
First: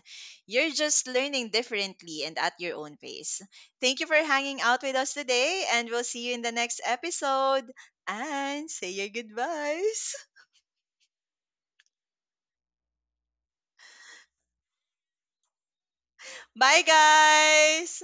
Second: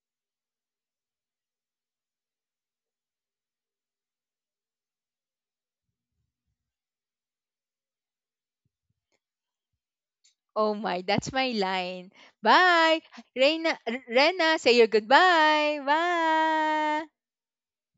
You're just learning differently and at your own pace. Thank you for hanging out with us today, and we'll see you in the next episode. And say your goodbyes.
Oh my, that's my line. Bye. Reina, Rena, say your goodbye.
Bye,
Bye.
guys.